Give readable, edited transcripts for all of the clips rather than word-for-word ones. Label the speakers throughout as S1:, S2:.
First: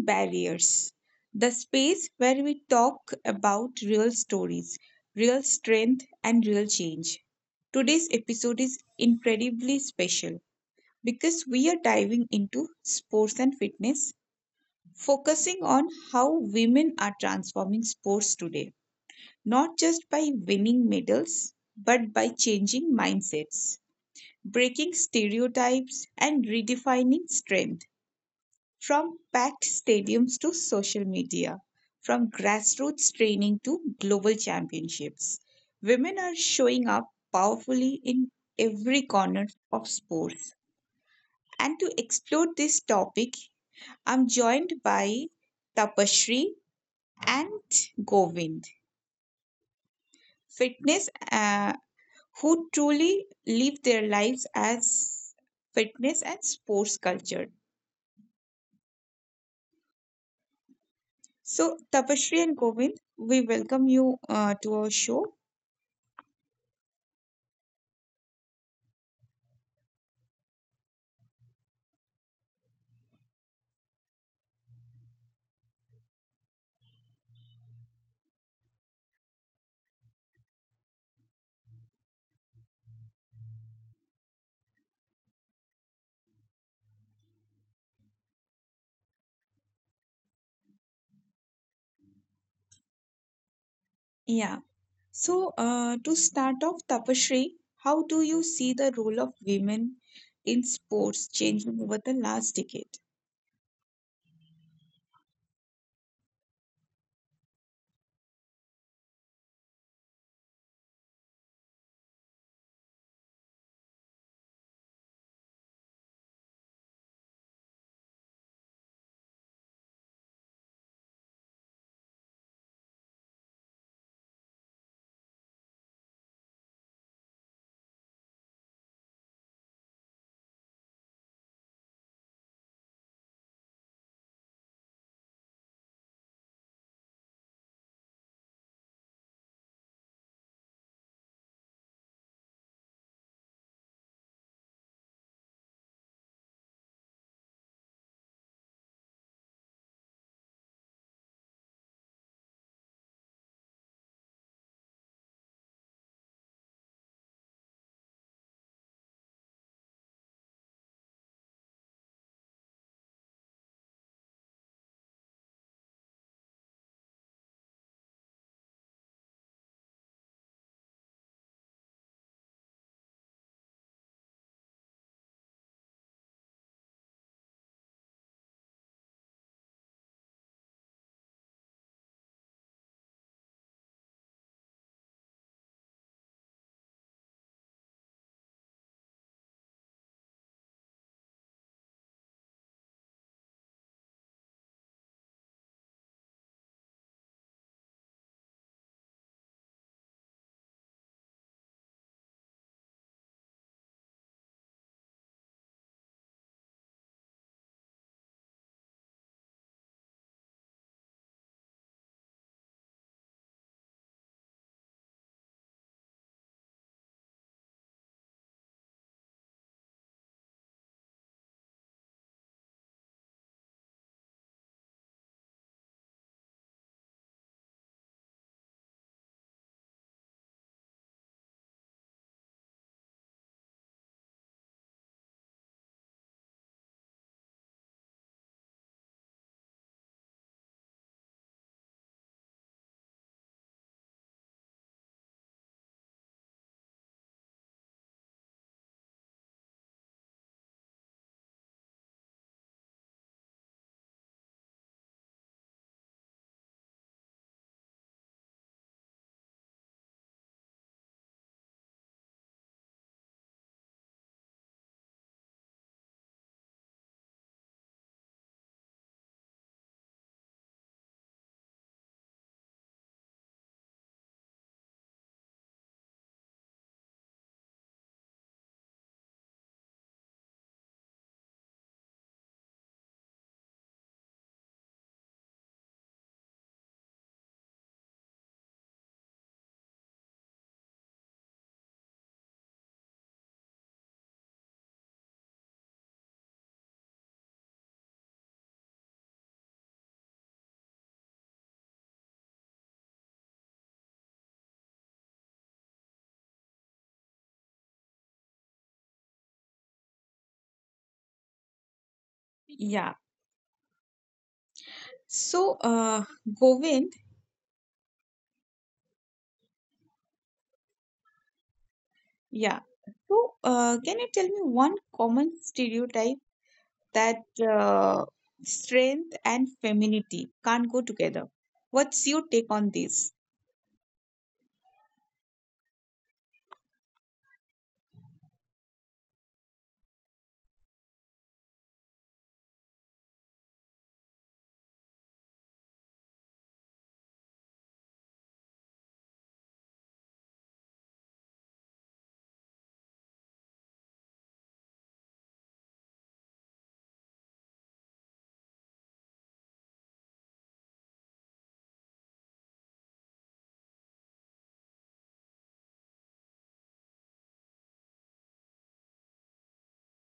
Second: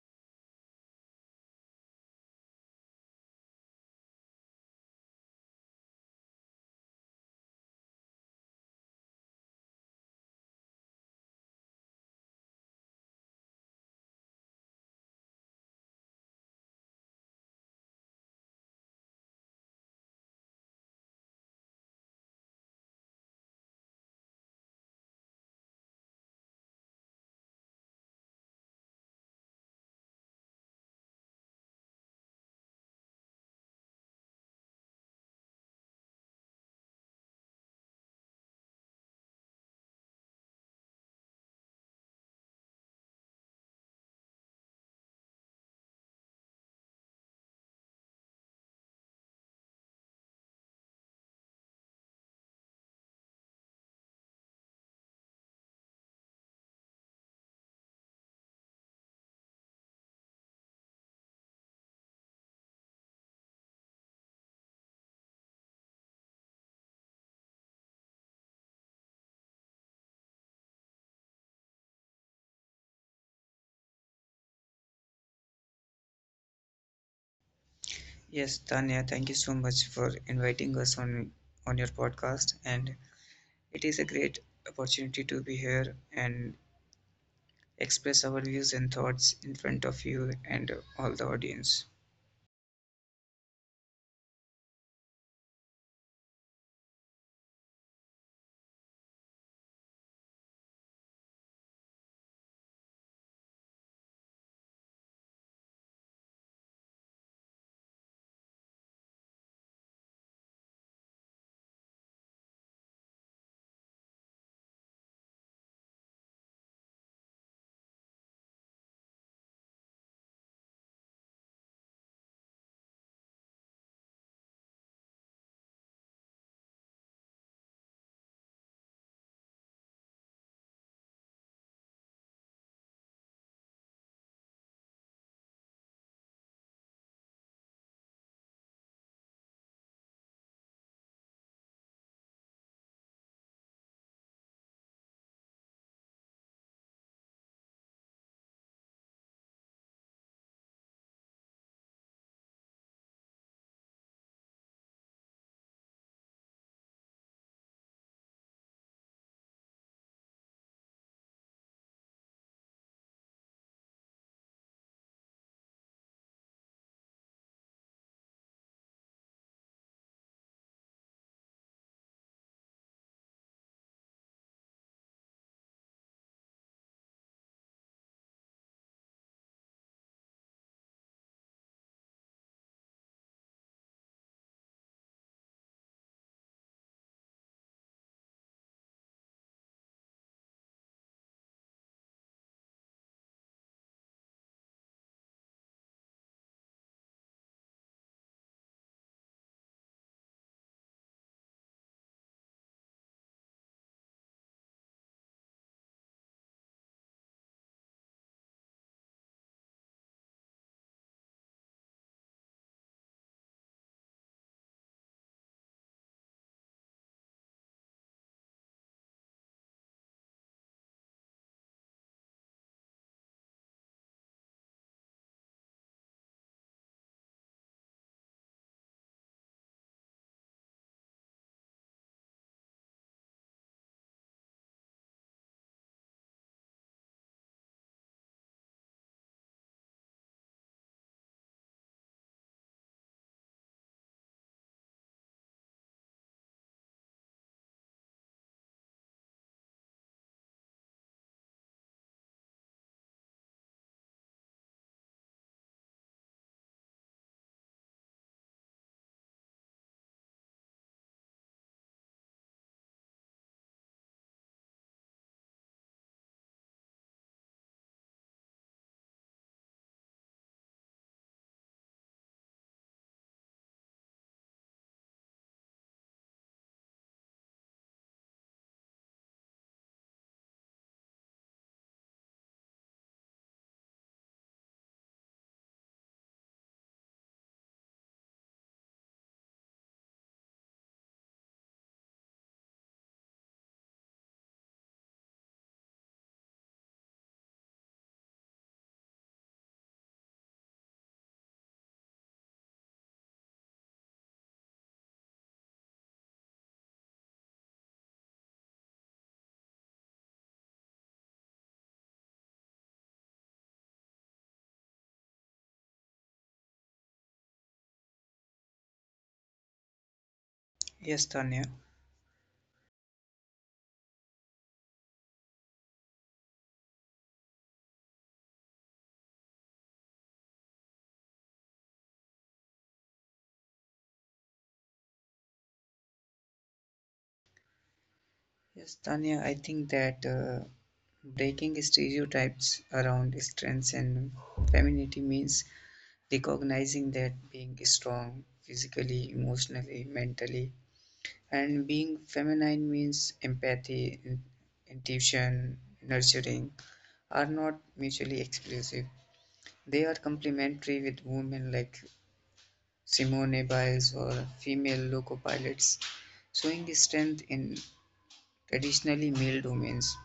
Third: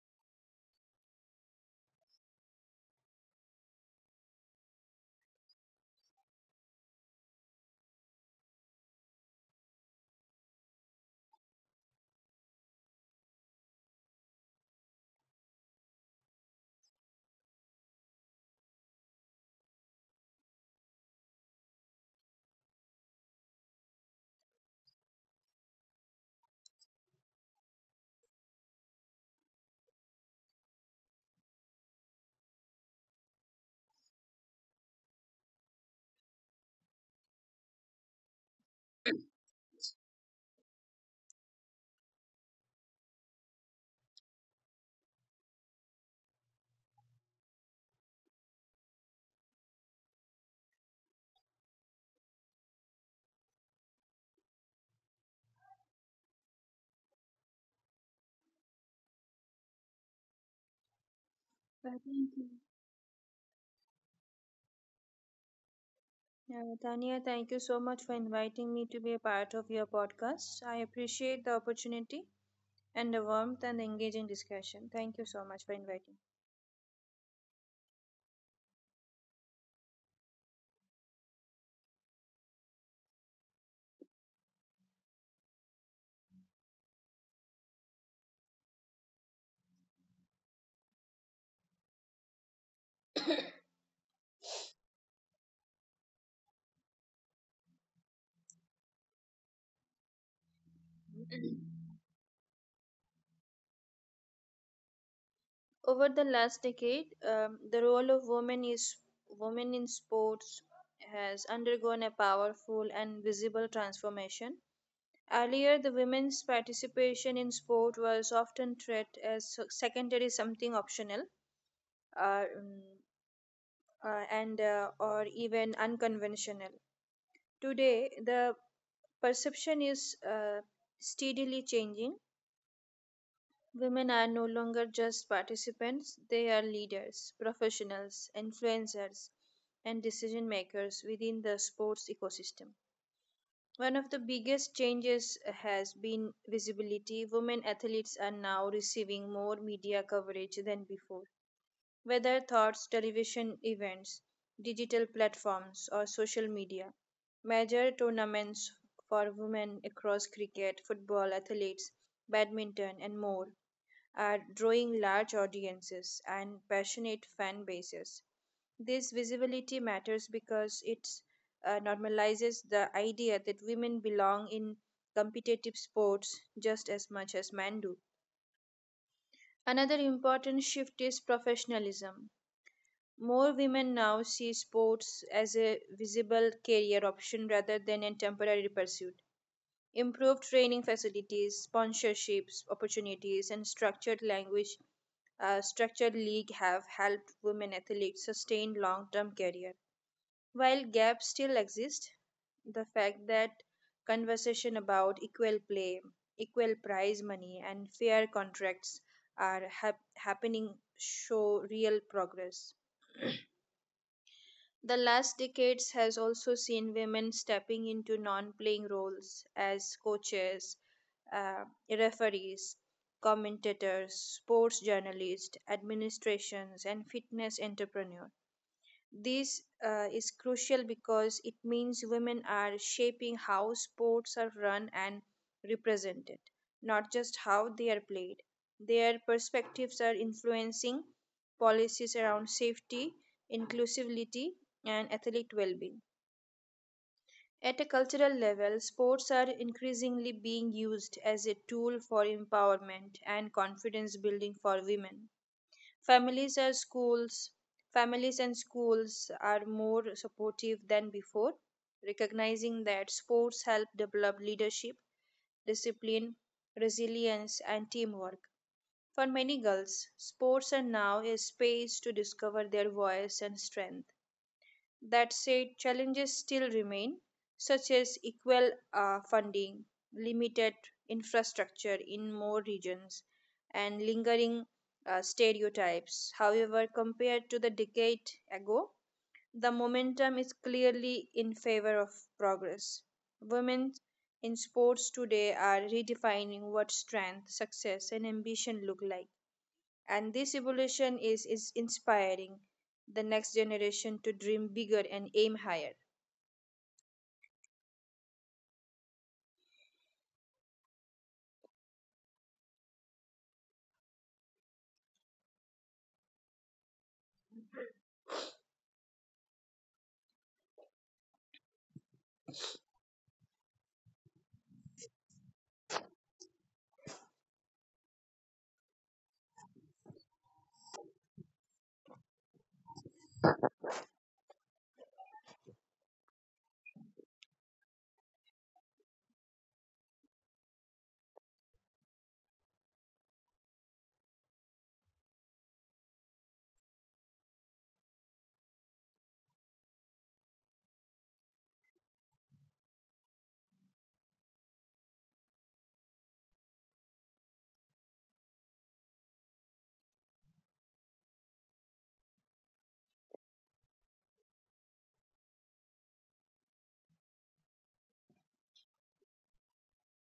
S1: Barriers, the space where we talk about real stories, real strength, and real change. Today's episode is incredibly special because we are diving into sports and fitness, focusing on how women are transforming sports today, not just by winning medals, but by changing mindsets, breaking stereotypes, and redefining strength. From packed stadiums to social media, from grassroots training to global championships, women are showing up powerfully in every corner of sports. And to explore this topic, I'm joined by Tapashri and Govind, fitness who truly live their lives as fitness and sports culture. So,
S2: Thank
S1: Tapashri
S2: you.
S1: and Govind, we welcome you to our show.
S2: Yeah, Tanya, thank you so much for inviting me to be a part of your podcast. I appreciate the opportunity and the warmth and the engaging discussion. Thank you so much for inviting
S3: Yes, Tanya, thank you so much for inviting us on your podcast, and it is a great opportunity to be here and express our views and thoughts in front of you and all the audience.
S1: Yeah. So, to start off, Tapasree, how do you see the role of women in sports
S2: me.
S1: changing over the last decade?
S2: Over the last decade, the role of women is women in sports has undergone a powerful and visible transformation. Earlier, the women's participation in sport was often treated as secondary something optional. Mm, and Or even unconventional. Today, the perception is steadily changing. Women are no longer just participants; they are leaders, professionals, influencers, and decision makers within the sports ecosystem. One of the biggest changes has been visibility. Women athletes are now receiving more media coverage than before whether thoughts, television events, digital platforms, or social media. Major tournaments for women across cricket, football, athletics, badminton, and more are drawing large audiences and passionate fan bases. This visibility matters because it normalizes the idea that women belong in competitive sports just as much as men do. Another important shift is professionalism. More women now see sports as a visible career option rather than a temporary pursuit. Improved training facilities, sponsorships, opportunities, and structured league have helped women athletes sustain long-term career. While gaps still exist, the fact that conversation about equal play, equal prize money, and fair contracts are happening show real progress. The last decades has also seen women stepping into non-playing roles as coaches, referees, commentators, sports journalists, administrations, and fitness entrepreneurs. This is crucial because it means women are shaping how sports are run and represented, not just how they are played. Their perspectives are influencing policies around safety, inclusivity, and athlete well being. At a cultural level, sports are increasingly being used as a tool for empowerment and confidence building for women. Families are schools. Families and schools are more supportive than before, recognizing that sports help develop leadership, discipline, resilience, and teamwork. For many girls, sports are now a space to discover their voice and strength. That said, challenges still remain, such as equal funding, limited infrastructure in more regions, and lingering stereotypes. However, compared to the decade ago, the momentum is clearly in favor of progress. Women in sports today are redefining what strength, success, and ambition look like, and this evolution is inspiring the next generation to dream bigger and aim higher.
S1: Yeah. So, Govind,
S3: Yes, Tanya.
S1: yeah. So, can you tell me one common stereotype? That uh, strength and femininity can't go together. What's your take on this?
S3: Yes, Tanya, I think that breaking stereotypes around strengths and femininity means recognizing that being strong physically, emotionally, mentally, and being feminine means empathy, intuition, nurturing are not mutually exclusive. They are complementary with women like Simone Biles or female loco pilots, showing strength in traditionally male domains.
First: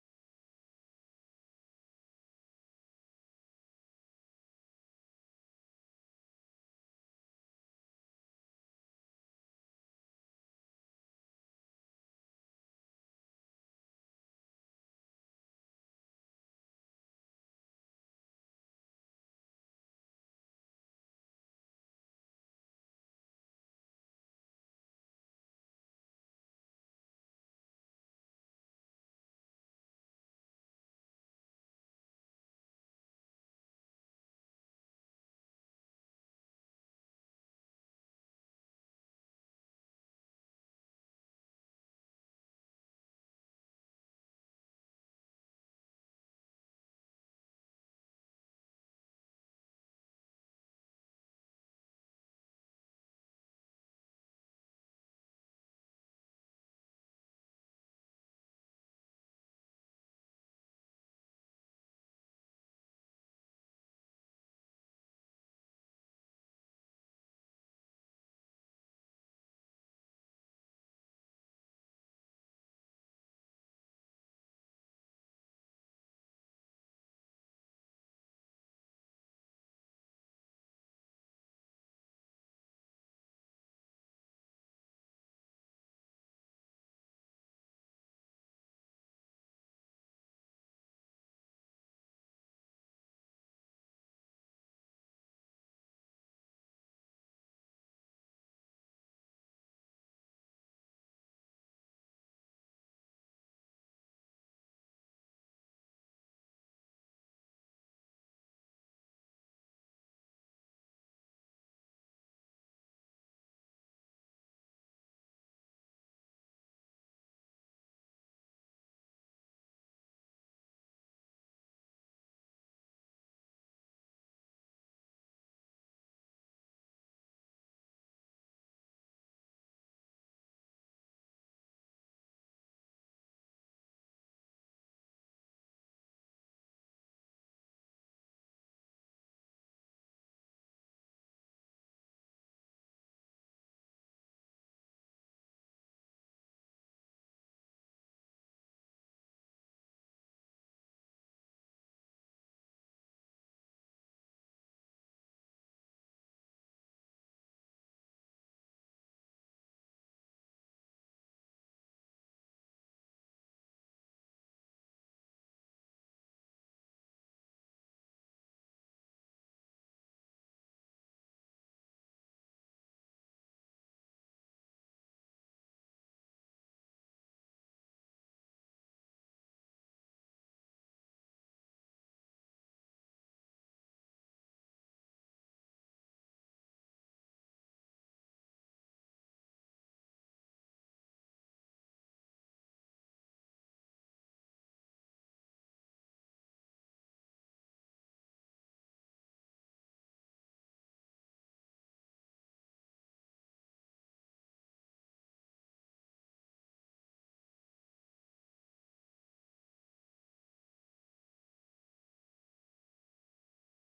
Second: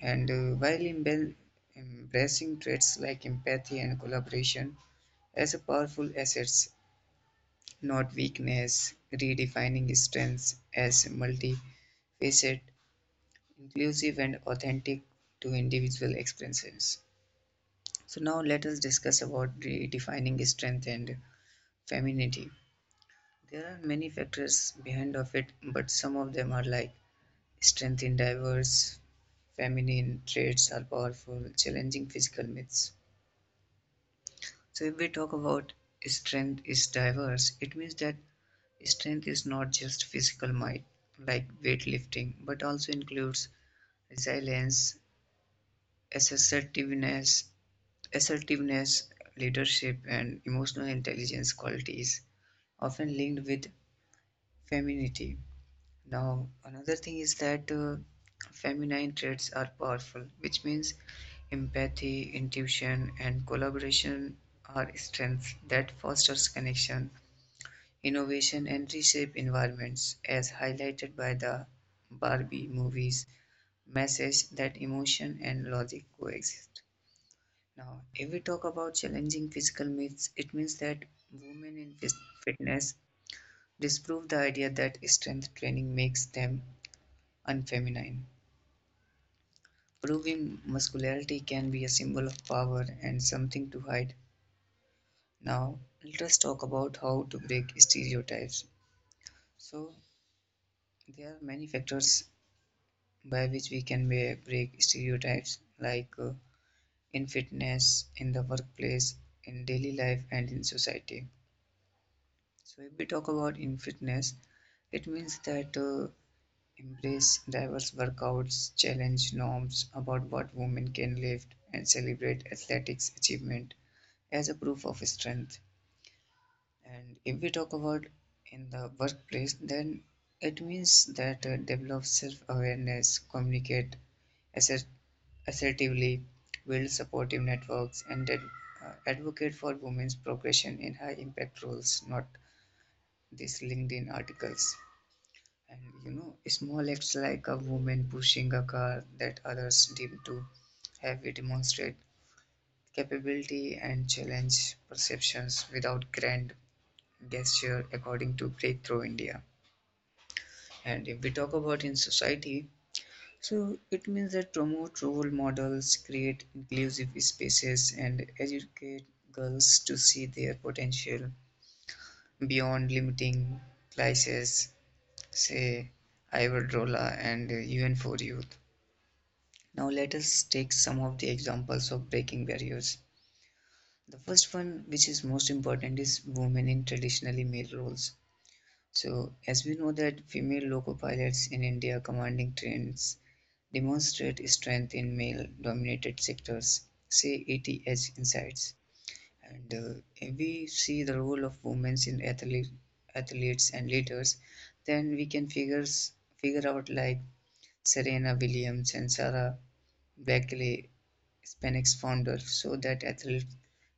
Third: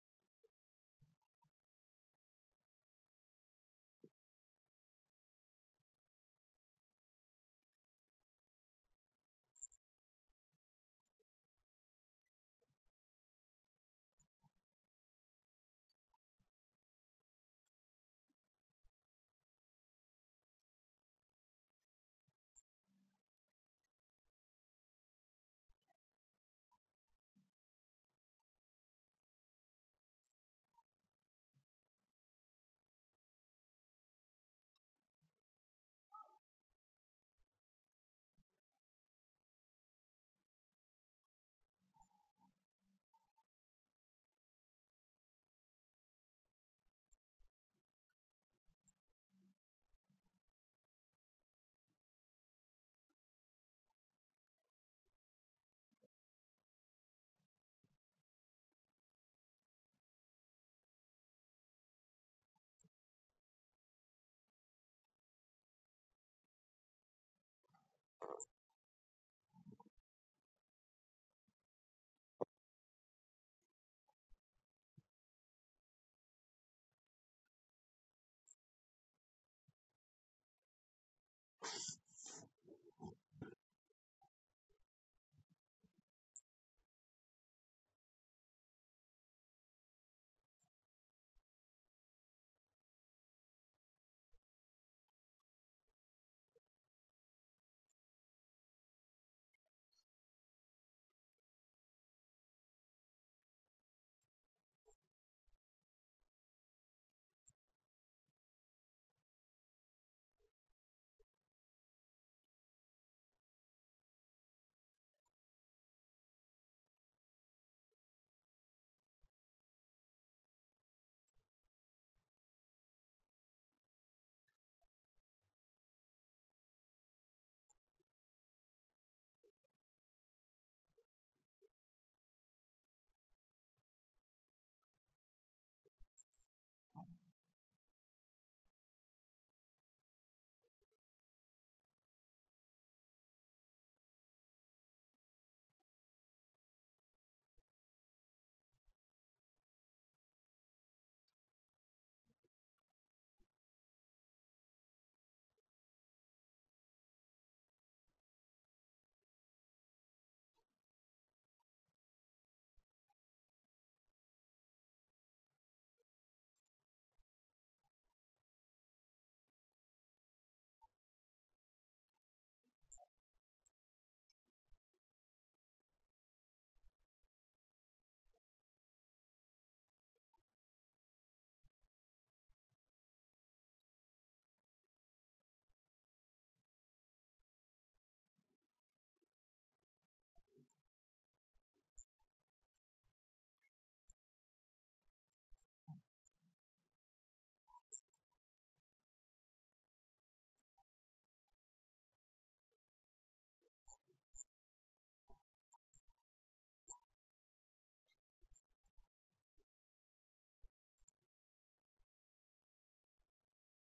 S3: And while embracing traits like empathy and collaboration as a powerful assets, not weakness, redefining strengths as multifaceted inclusive and authentic to individual experiences. So now let us discuss about redefining strength and femininity. There are many factors behind of it, but some of them are like strength in diverse feminine traits are powerful, challenging physical myths. So if we talk about strength is diverse, it means that strength is not just physical might like weightlifting, but also includes resilience, assertiveness, assertiveness, leadership, and emotional intelligence qualities often linked with femininity. Now, another thing is that feminine traits are powerful, which means empathy, intuition, and collaboration are strengths that fosters connection, innovation, and reshape environments, as highlighted by the Barbie movies message that emotion and logic coexist. Now, if we talk about challenging physical myths, it means that women in fitness disprove the idea that strength training makes them unfeminine. Proving muscularity can be a symbol of power and something to hide. Now, let us talk about how to break stereotypes. So, there are many factors by which we can break stereotypes, like in fitness, in the workplace, in daily life, and in society. So if we talk about in fitness, it means that embrace diverse workouts, challenge norms about what women can lift, and celebrate athletics achievement as a proof of strength. And if we talk about in the workplace, then it means that develop self-awareness, communicate assert- assertively, build supportive networks, and advocate for women's progression in high-impact roles, not these LinkedIn articles. And you know, small acts like a woman pushing a car that others deem too heavy demonstrate capability and challenge perceptions without grand gesture, according to Breakthrough India. And if we talk about in society, so it means that promote role models, create inclusive spaces, and educate girls to see their potential beyond limiting classes, say Iberdrola and UN for Youth. Now let us take some of the examples of breaking barriers. The first one, which is most important, is women in traditionally male roles. So as we know that female loco pilots in India commanding trains demonstrate strength in male-dominated sectors, say ATH insights. And if we see the role of women in athlete, athletes and leaders, then we can figure out like Serena Williams and Sarah Blackley Spanx founder, so that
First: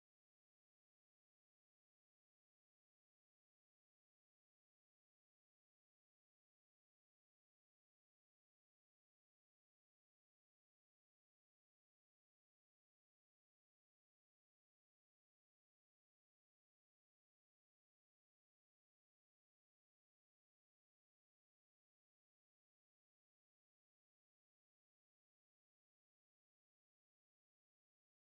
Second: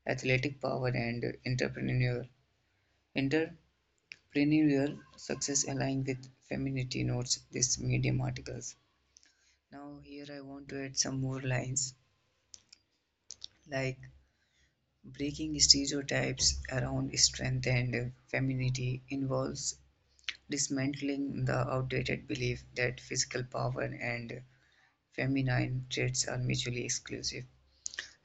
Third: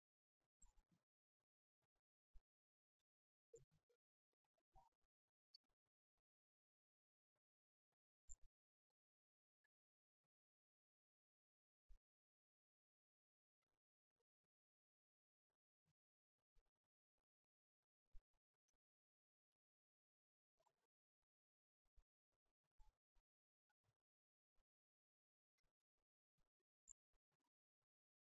S3: athletic power and entrepreneurial success align with femininity, notes this Medium articles. Now, here I want to add some more lines like breaking stereotypes around strength and femininity involves dismantling the outdated belief that physical power and feminine traits are mutually exclusive.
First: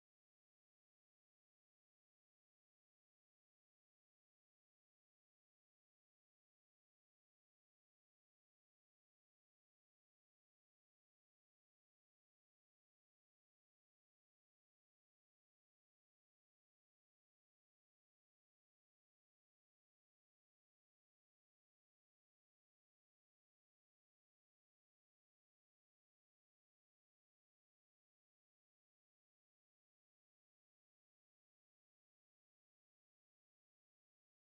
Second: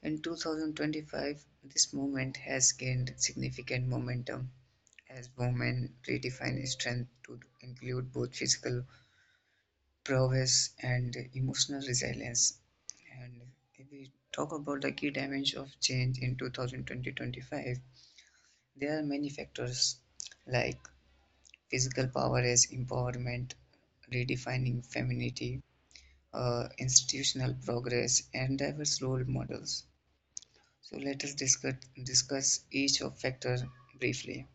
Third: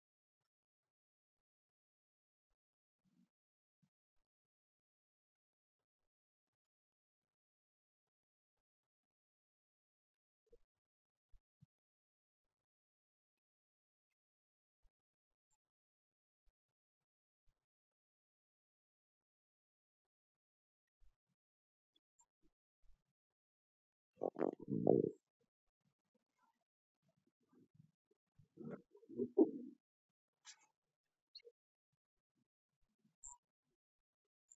S3: In 2025, this movement has gained significant momentum as women redefine strength to include both physical prowess and emotional resilience. And if we talk about the key dimensions of change in 2020-25, there are many factors like physical power as empowerment, redefining femininity, institutional progress, and diverse role models. So let us discuss each of factor briefly.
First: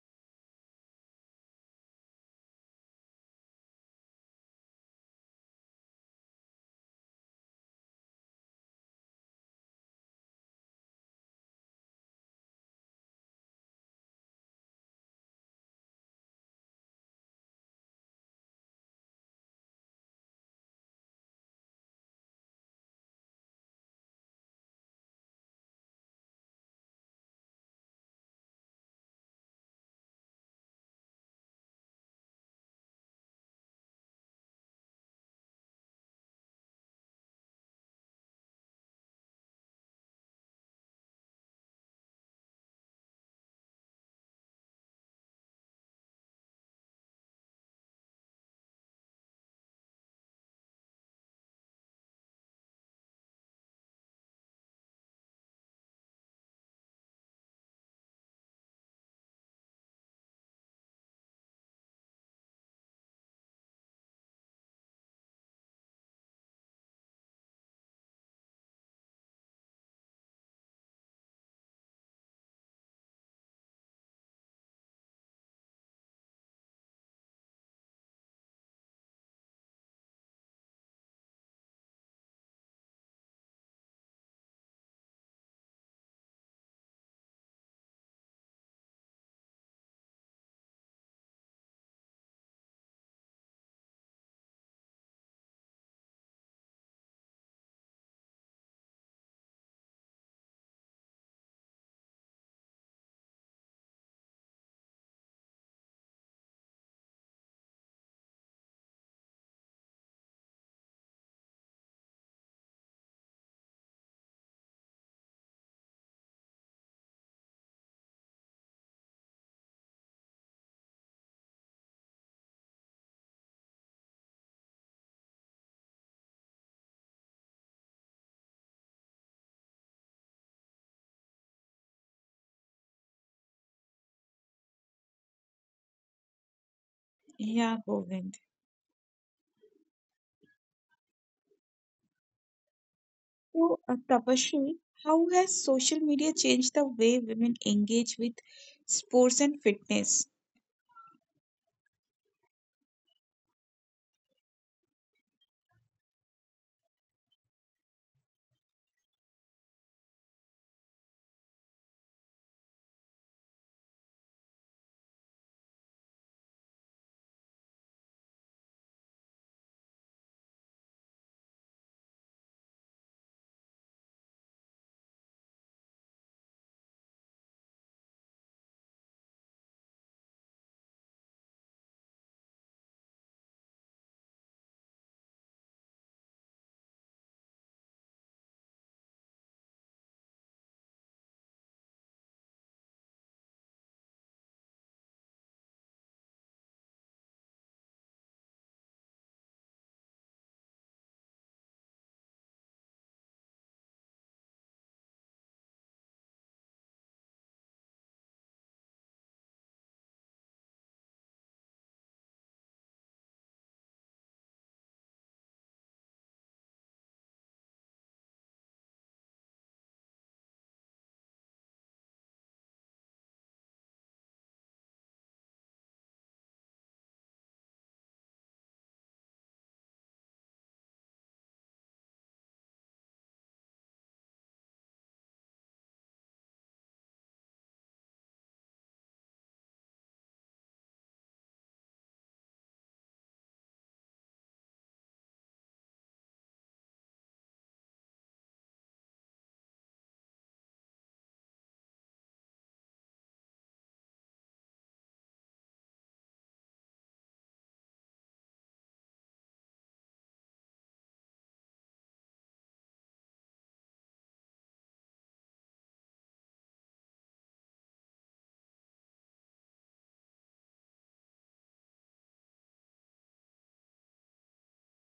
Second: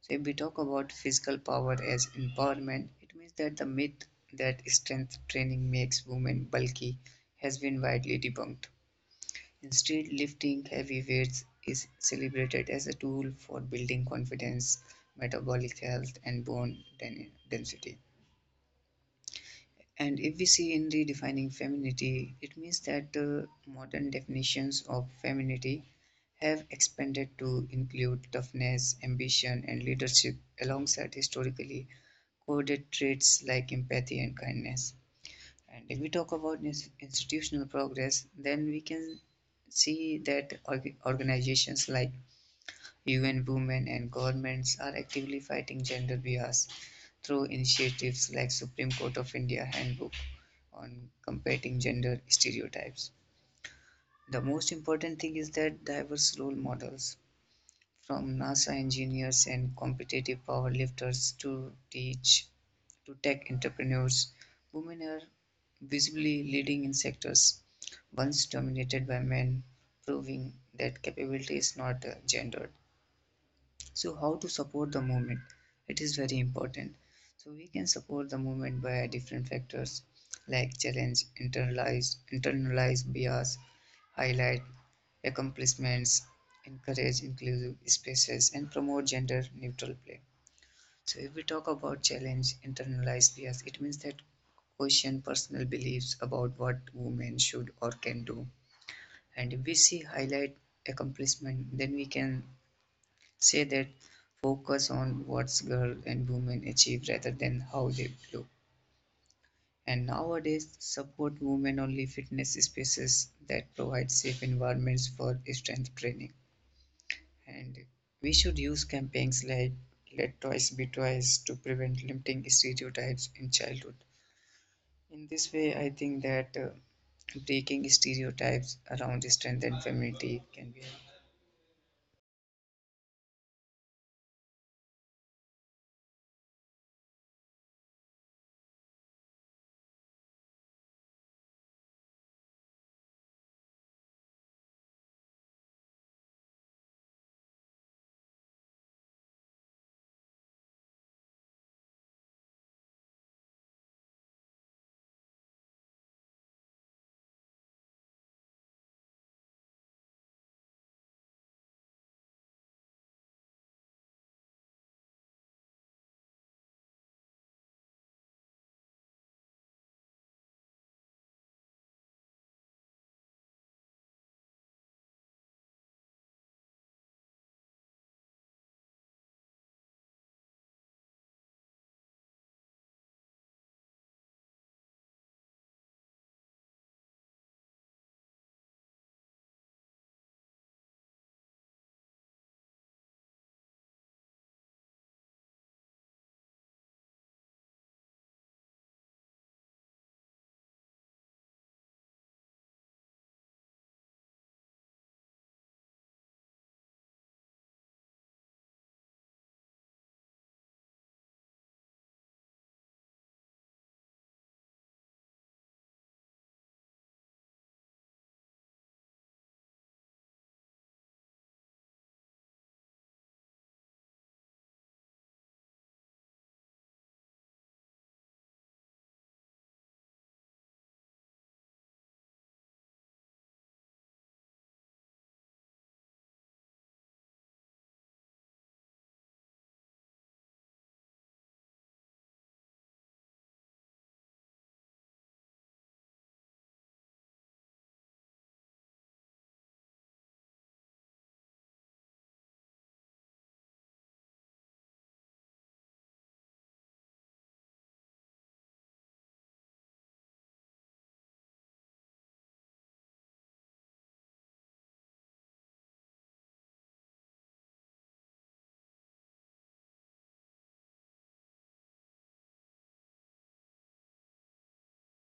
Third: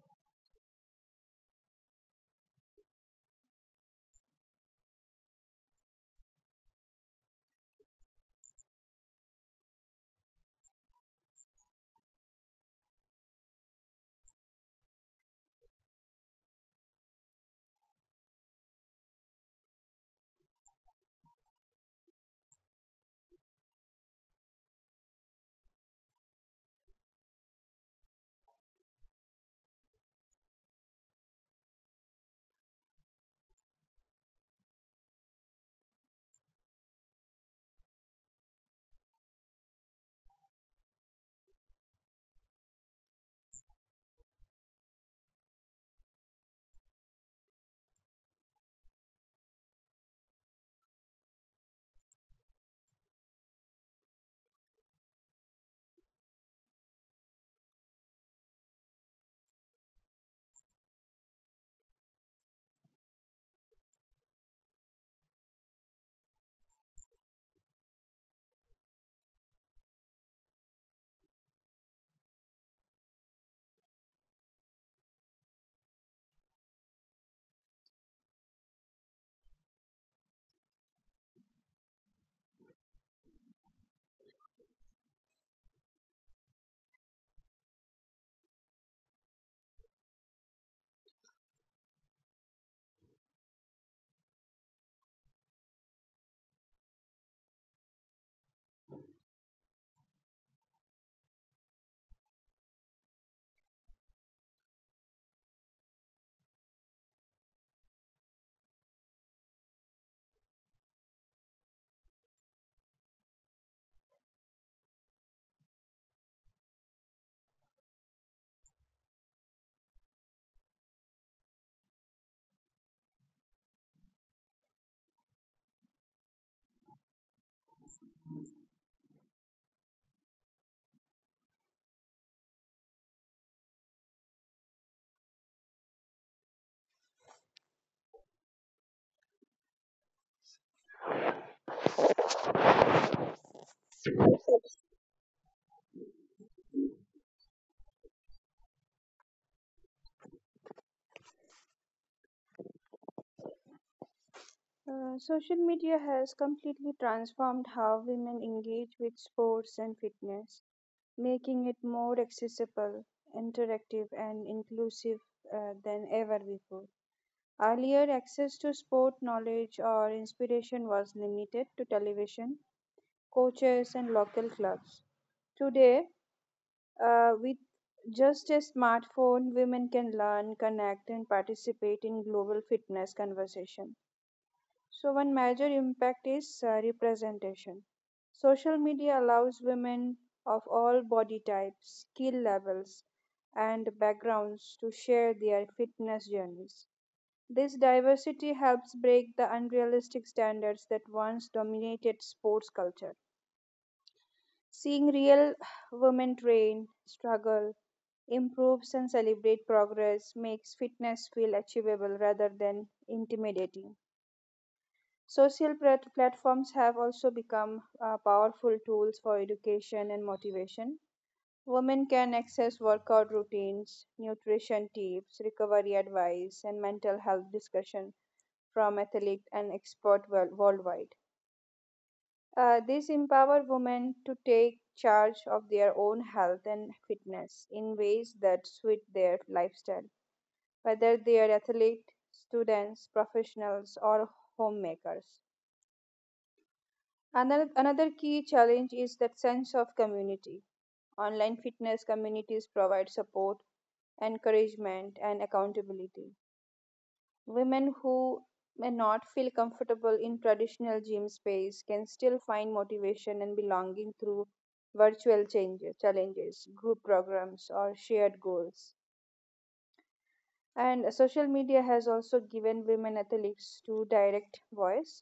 S3: So if we talk about physical power as empowerment, it means that the myth that strength training makes women bulky has been widely debunked. Instead, lifting heavy weights is celebrated as a tool for building confidence, metabolic health, and bone density. And if we see in redefining femininity, it means that modern definitions of femininity have expanded to include toughness, ambition, and leadership alongside historically coded traits like empathy and kindness. And if we talk about institutional progress, then we can see that organizations like UN Women and governments are actively fighting gender bias through initiatives like Supreme Court of India Handbook on combating gender stereotypes. The most important thing is that diverse role models from NASA engineers and competitive powerlifters to teach to tech entrepreneurs, women are visibly leading in sectors once dominated by men, proving that capability is not gendered. So how to support the movement? It is very important. So we can support the movement by different factors like internalized bias, highlight accomplishments, encourage inclusive spaces, and promote gender neutral play. So if we talk about challenge, internalized bias, it means that question personal beliefs about what women should or can do. And if we see highlight accomplishment, then we can say that focus on what's girl and women achieve rather than how they look. And nowadays, support women only fitness spaces that provide safe environments for strength training. And we should use campaigns like Let Twice Be Twice to prevent limiting stereotypes in childhood. In this way, I think that breaking stereotypes around strength and femininity can be helped.
S1: Yeah, Govind. So, Tapashri, how has social media changed the way women engage with sports and fitness?
S2: Social media has completely transformed how women engage with sports and fitness, making it more accessible, interactive, and inclusive than ever before. Earlier, access to sport knowledge or inspiration was limited to television, coaches, and local clubs. Today, with just a smartphone, women can learn, connect, and participate in global fitness conversation. So, one major impact is representation. Social media allows women of all body types, skill levels, and backgrounds to share their fitness journeys. This diversity helps break the unrealistic standards that once dominated sports culture. Seeing real women train, struggle, improves and celebrates progress, makes fitness feel achievable rather than intimidating. Social platforms have also become powerful tools for education and motivation. Women can access workout routines, nutrition tips, recovery advice, and mental health discussion from athletes and experts worldwide. This empower women to take charge of their own health and fitness in ways that suit their lifestyle, whether they are athletes, students, professionals, or homemakers. Another key challenge is that sense of community. Online fitness communities provide support, encouragement, and accountability. Women who may not feel comfortable in traditional gym space can still find motivation and belonging through challenges, group programs, or shared goals. And social media has also given women athletes to direct voice.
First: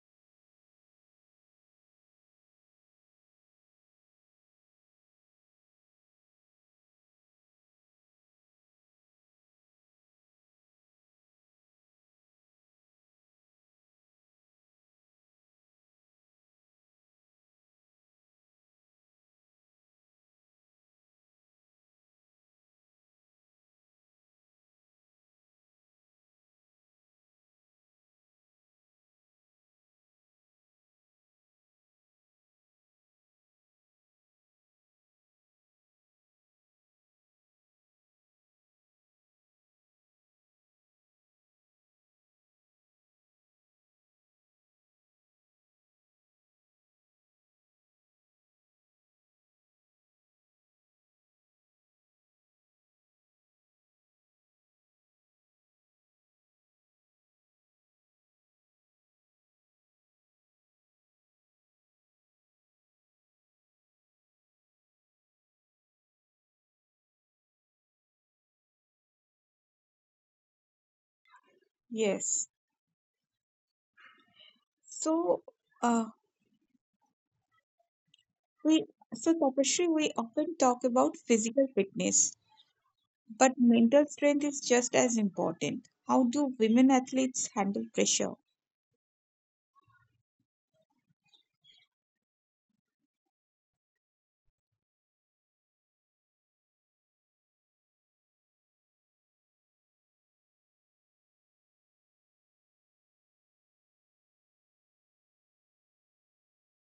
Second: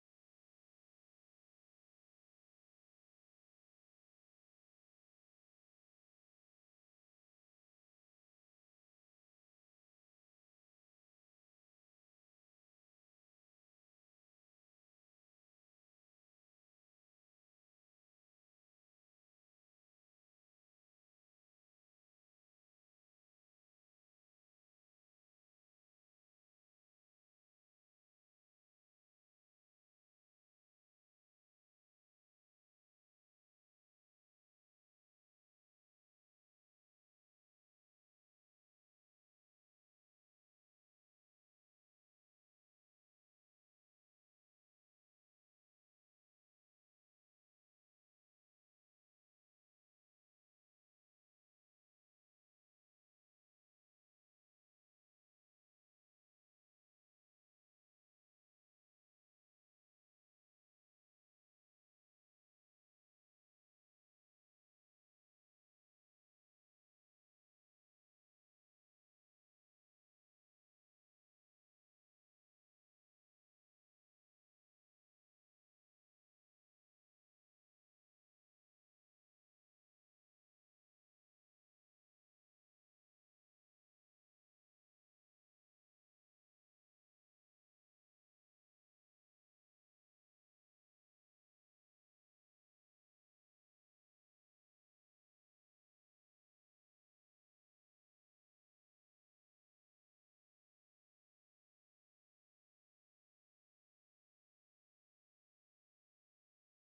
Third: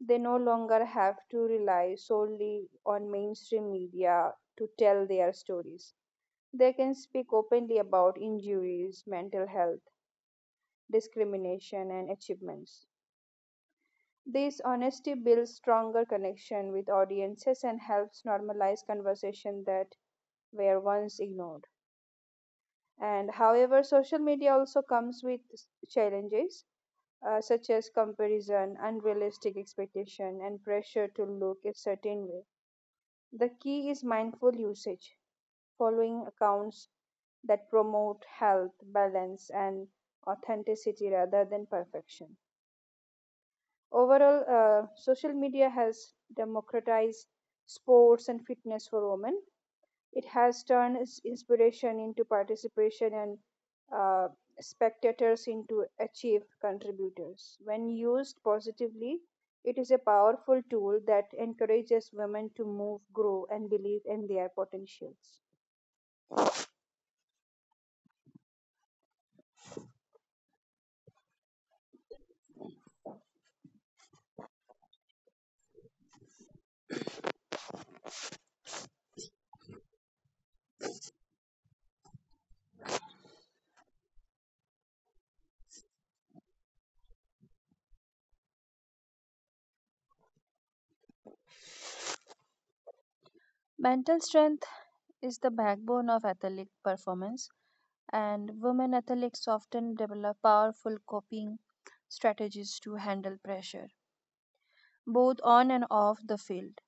S2: They no longer have to rely solely on mainstream media to tell their stories. They can speak openly about injuries, mental health, discrimination, and achievements. This honesty builds stronger connection with audiences and helps normalize conversation that were once ignored. And however, social media also comes with challenges, such as comparison, unrealistic expectation, and pressure to look a certain way. The key is mindful usage, following accounts that promote health, balance, and authenticity rather than perfection. Overall, social media has democratized sports and fitness for women, it has turned its inspiration into participation and uh, spectators into achieved contributors. When used positively, it is a powerful tool that encourages women to move, grow, and believe in their potentials.
S1: Yes. So, uh, we so Tapashri, we often talk about physical fitness, but mental strength is just as important. How do women athletes handle pressure?
S2: Mental strength is the backbone of athletic performance, and women athletes often develop powerful coping strategies to handle pressure, both on and off the field.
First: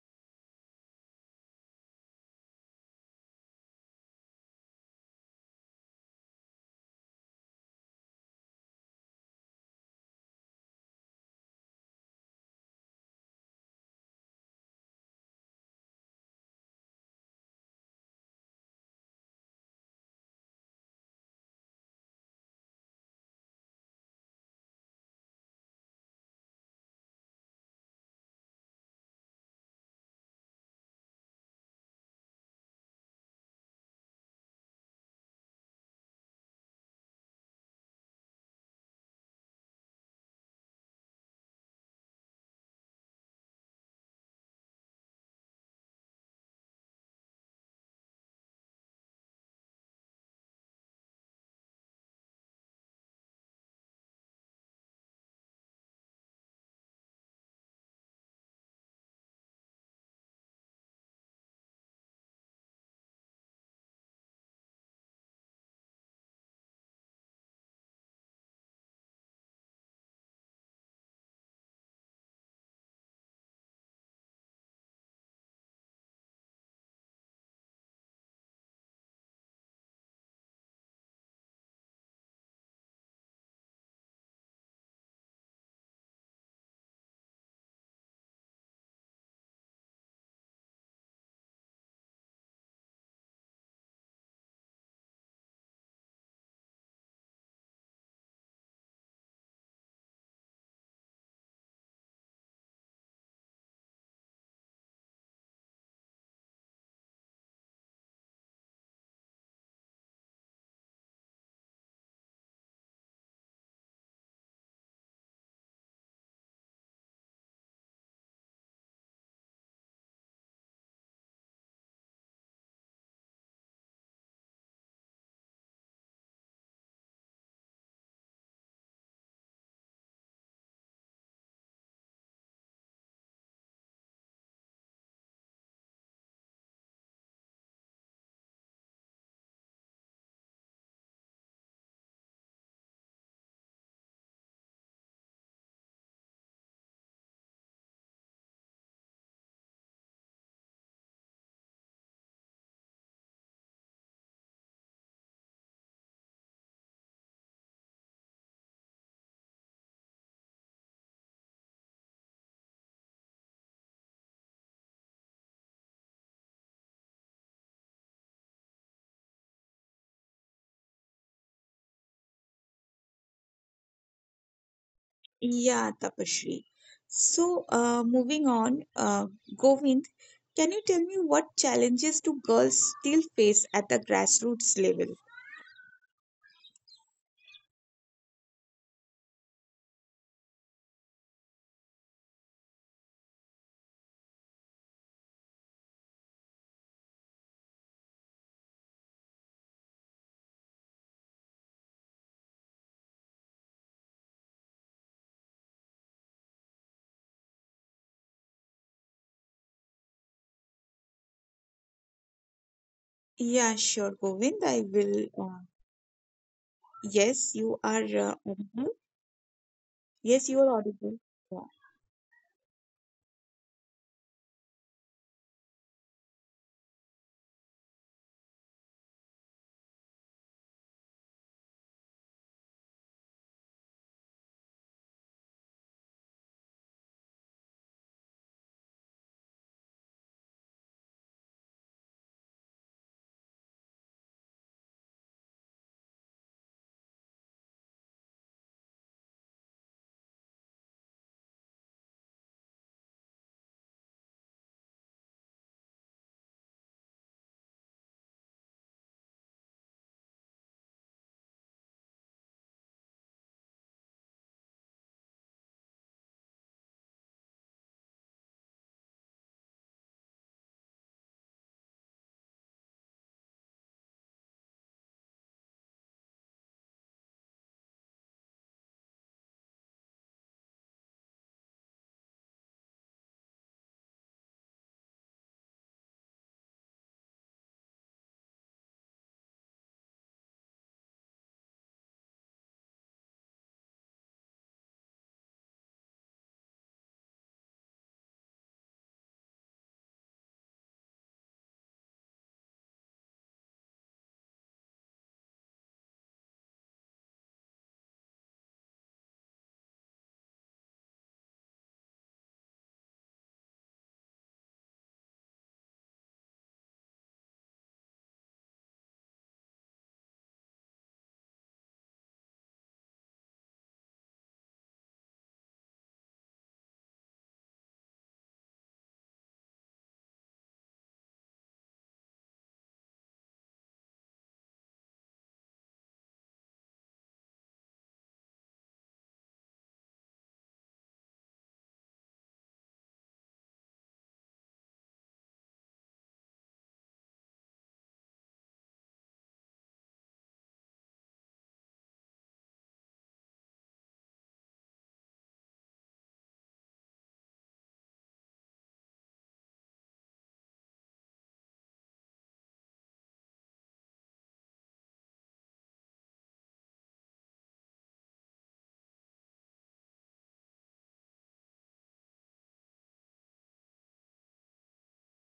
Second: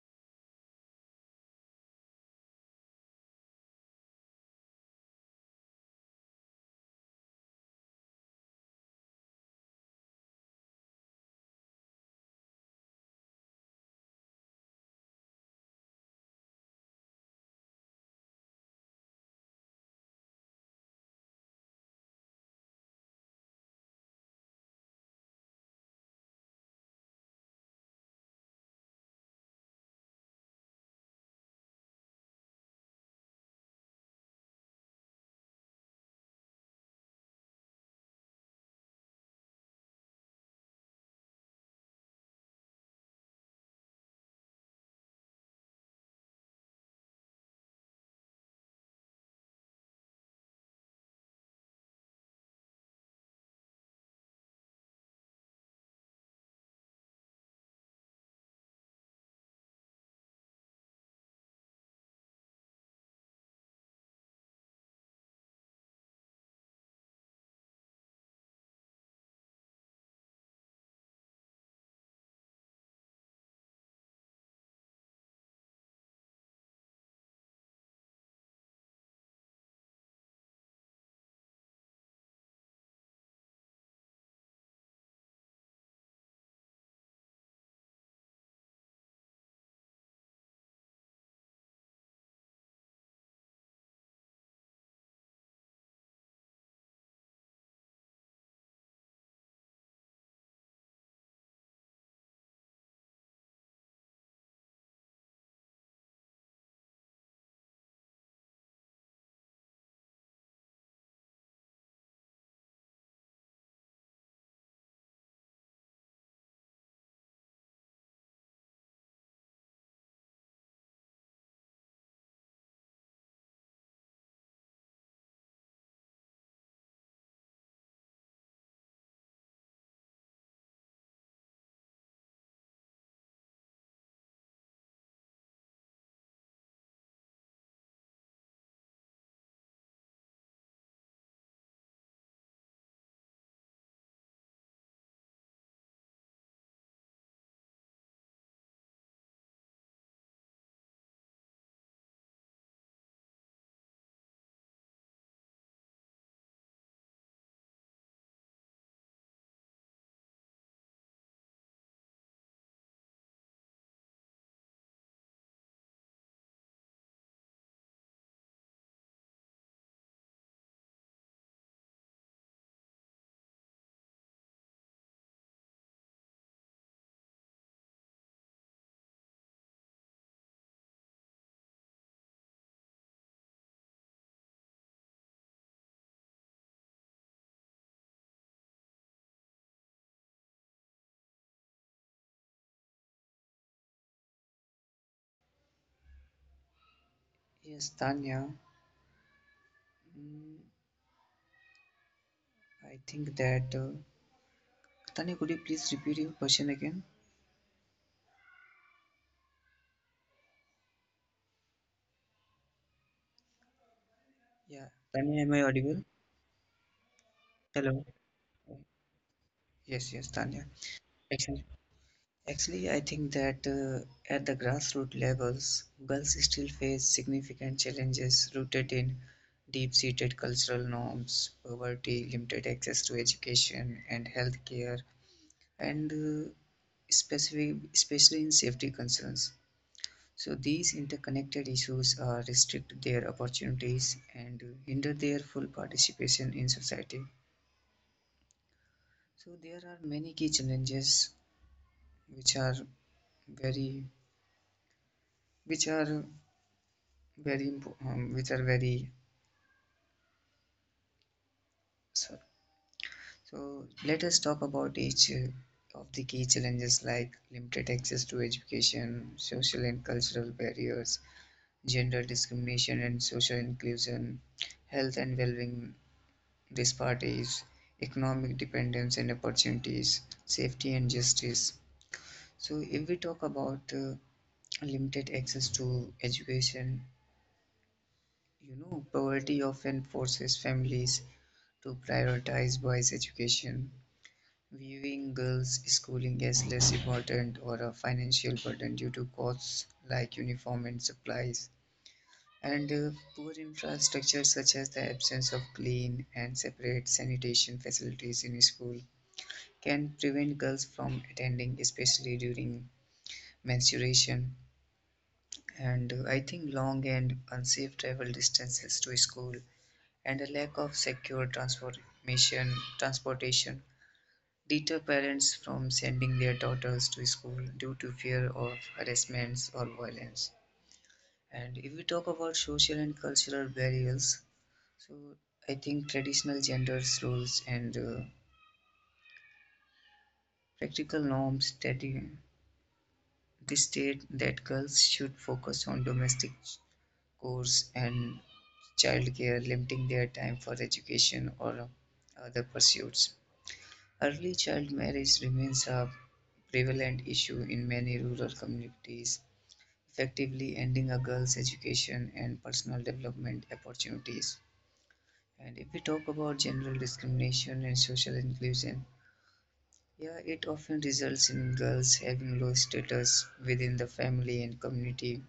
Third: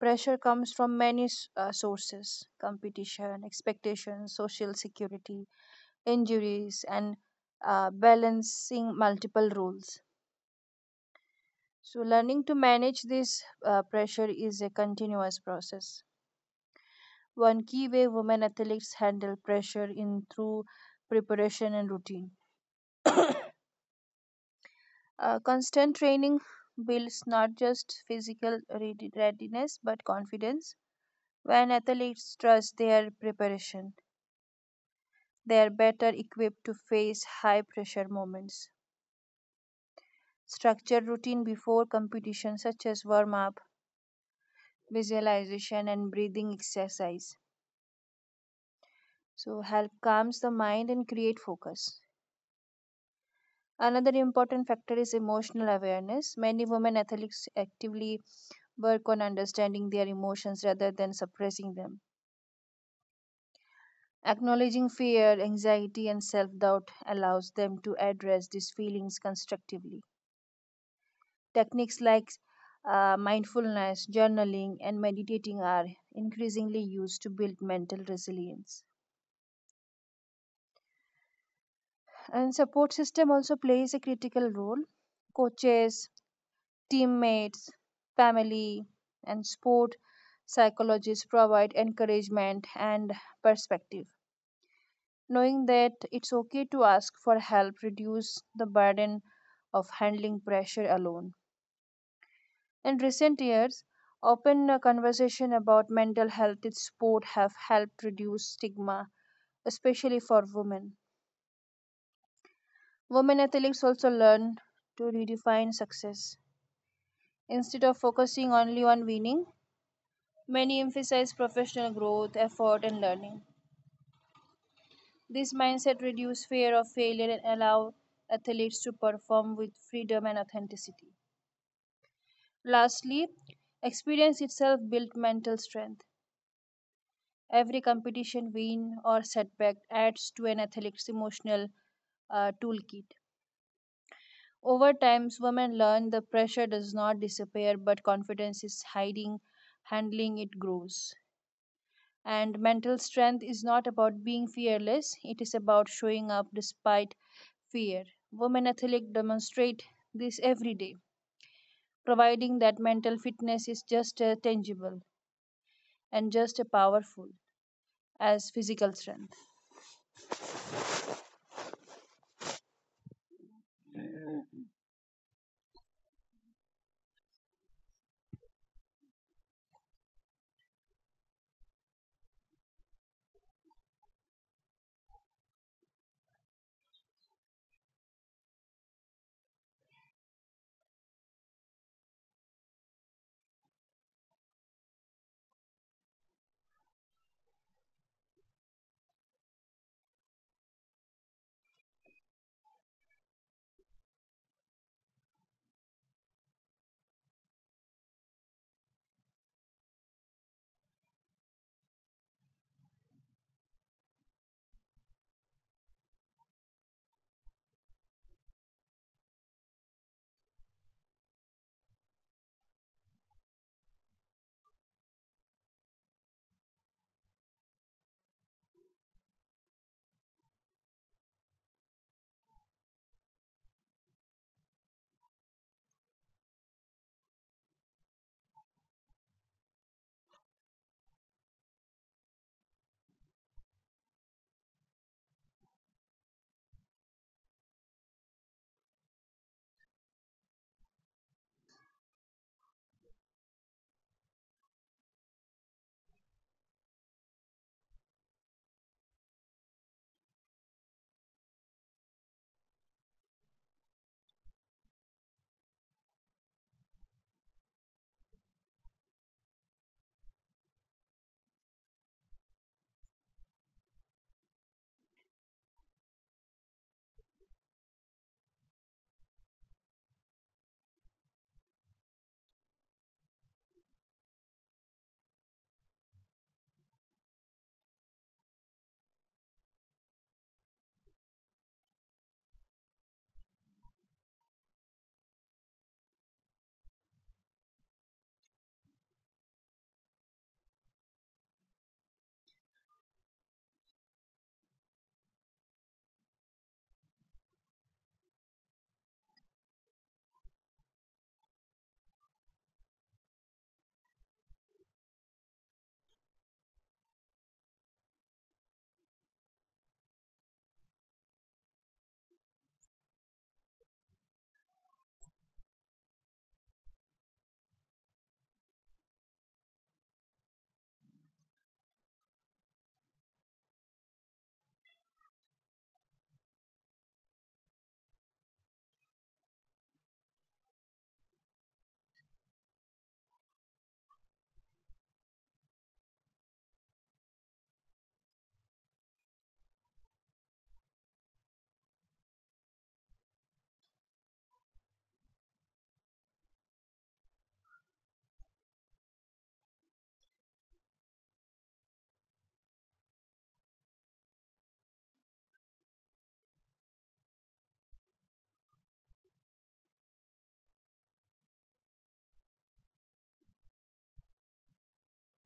S2: Pressure comes from many sources competition, expectations, social security, injuries, and balancing multiple roles. So, learning to manage this pressure is a continuous process. One key way women athletes handle pressure in through preparation and routine. Constant training builds not just physical readiness but confidence when athletes trust their preparation. They are better equipped to face high pressure moments. Structure routine before competition, such as warm up, visualization, and breathing exercise. So, help calms the mind and create focus. Another important factor is emotional awareness. Many women athletes actively work on understanding their emotions rather than suppressing them. Acknowledging fear, anxiety, and self doubt allows them to address these feelings constructively. Techniques like mindfulness, journaling, and meditating are increasingly used to build mental resilience. And support system also plays a critical role. Coaches, teammates, family, and sport psychologists provide encouragement and perspective. Knowing that it's okay to ask for help reduces the burden of handling pressure alone. In recent years, open conversation about mental health in sport have helped reduce stigma, especially for women. Women athletes also learn to redefine success. Instead of focusing only on winning, many emphasize professional growth, effort, and learning. This mindset reduces fear of failure and allow athletes to perform with freedom and authenticity. Lastly, experience itself builds mental strength. Every competition win or setback adds to an athlete's emotional toolkit. Over time, women learn the pressure does not disappear, but confidence is hiding, handling it grows. And mental strength is not about being fearless, it is about showing up despite fear. Women athletes demonstrate this every day, providing that mental fitness is just as tangible and just as powerful as physical strength.
S1: Yeah, Tapashri. So, moving on, Govind, can you tell me what challenges do girls still face at the grassroots level?
S3: Yes, Tanya, mm, I think that. Tanya, could you please repeat your question again?
S1: Yeah, sure, Govind. I
S3: Yeah,
S1: will.
S3: Tanya,
S1: Uh,
S3: am I audible?
S1: yes, you are
S3: Hello.
S1: audible.
S3: Yes, yes,
S1: Yes, you are
S3: Tanya.
S1: audible. Yeah.
S3: Excellent. Actually, I think that at the grassroots levels, girls still face significant challenges rooted in deep seated cultural norms, poverty, limited access to education and healthcare, and especially in safety concerns. So these interconnected issues restrict their opportunities and hinder their full participation in society. So there are many key challenges which are very which are very impo- which are very so, so let us talk about each of the key challenges like limited access to education, social and cultural barriers, gender discrimination and social inclusion, health and well-being. This part is economic dependence and opportunities, safety and justice. So, if we talk about limited access to education, you know, poverty often forces families to prioritize boys' education, viewing girls' schooling as less important or a financial burden due to costs like uniform and supplies. And poor infrastructure, such as the absence of clean and separate sanitation facilities in school, can prevent girls from attending, especially during menstruation. And I think long and unsafe travel distances to school and a lack of secure transportation deter parents from sending their daughters to school due to fear of harassments or violence. And if we talk about social and cultural barriers, so I think traditional gender roles and practical norms that this state that girls should focus on domestic chores and childcare, limiting their time for education or other pursuits. Early child marriage remains a prevalent issue in many rural communities, effectively ending a girl's education and personal development opportunities. And if we talk about general discrimination and social inclusion, yeah, it often results in girls having low status within the family and community,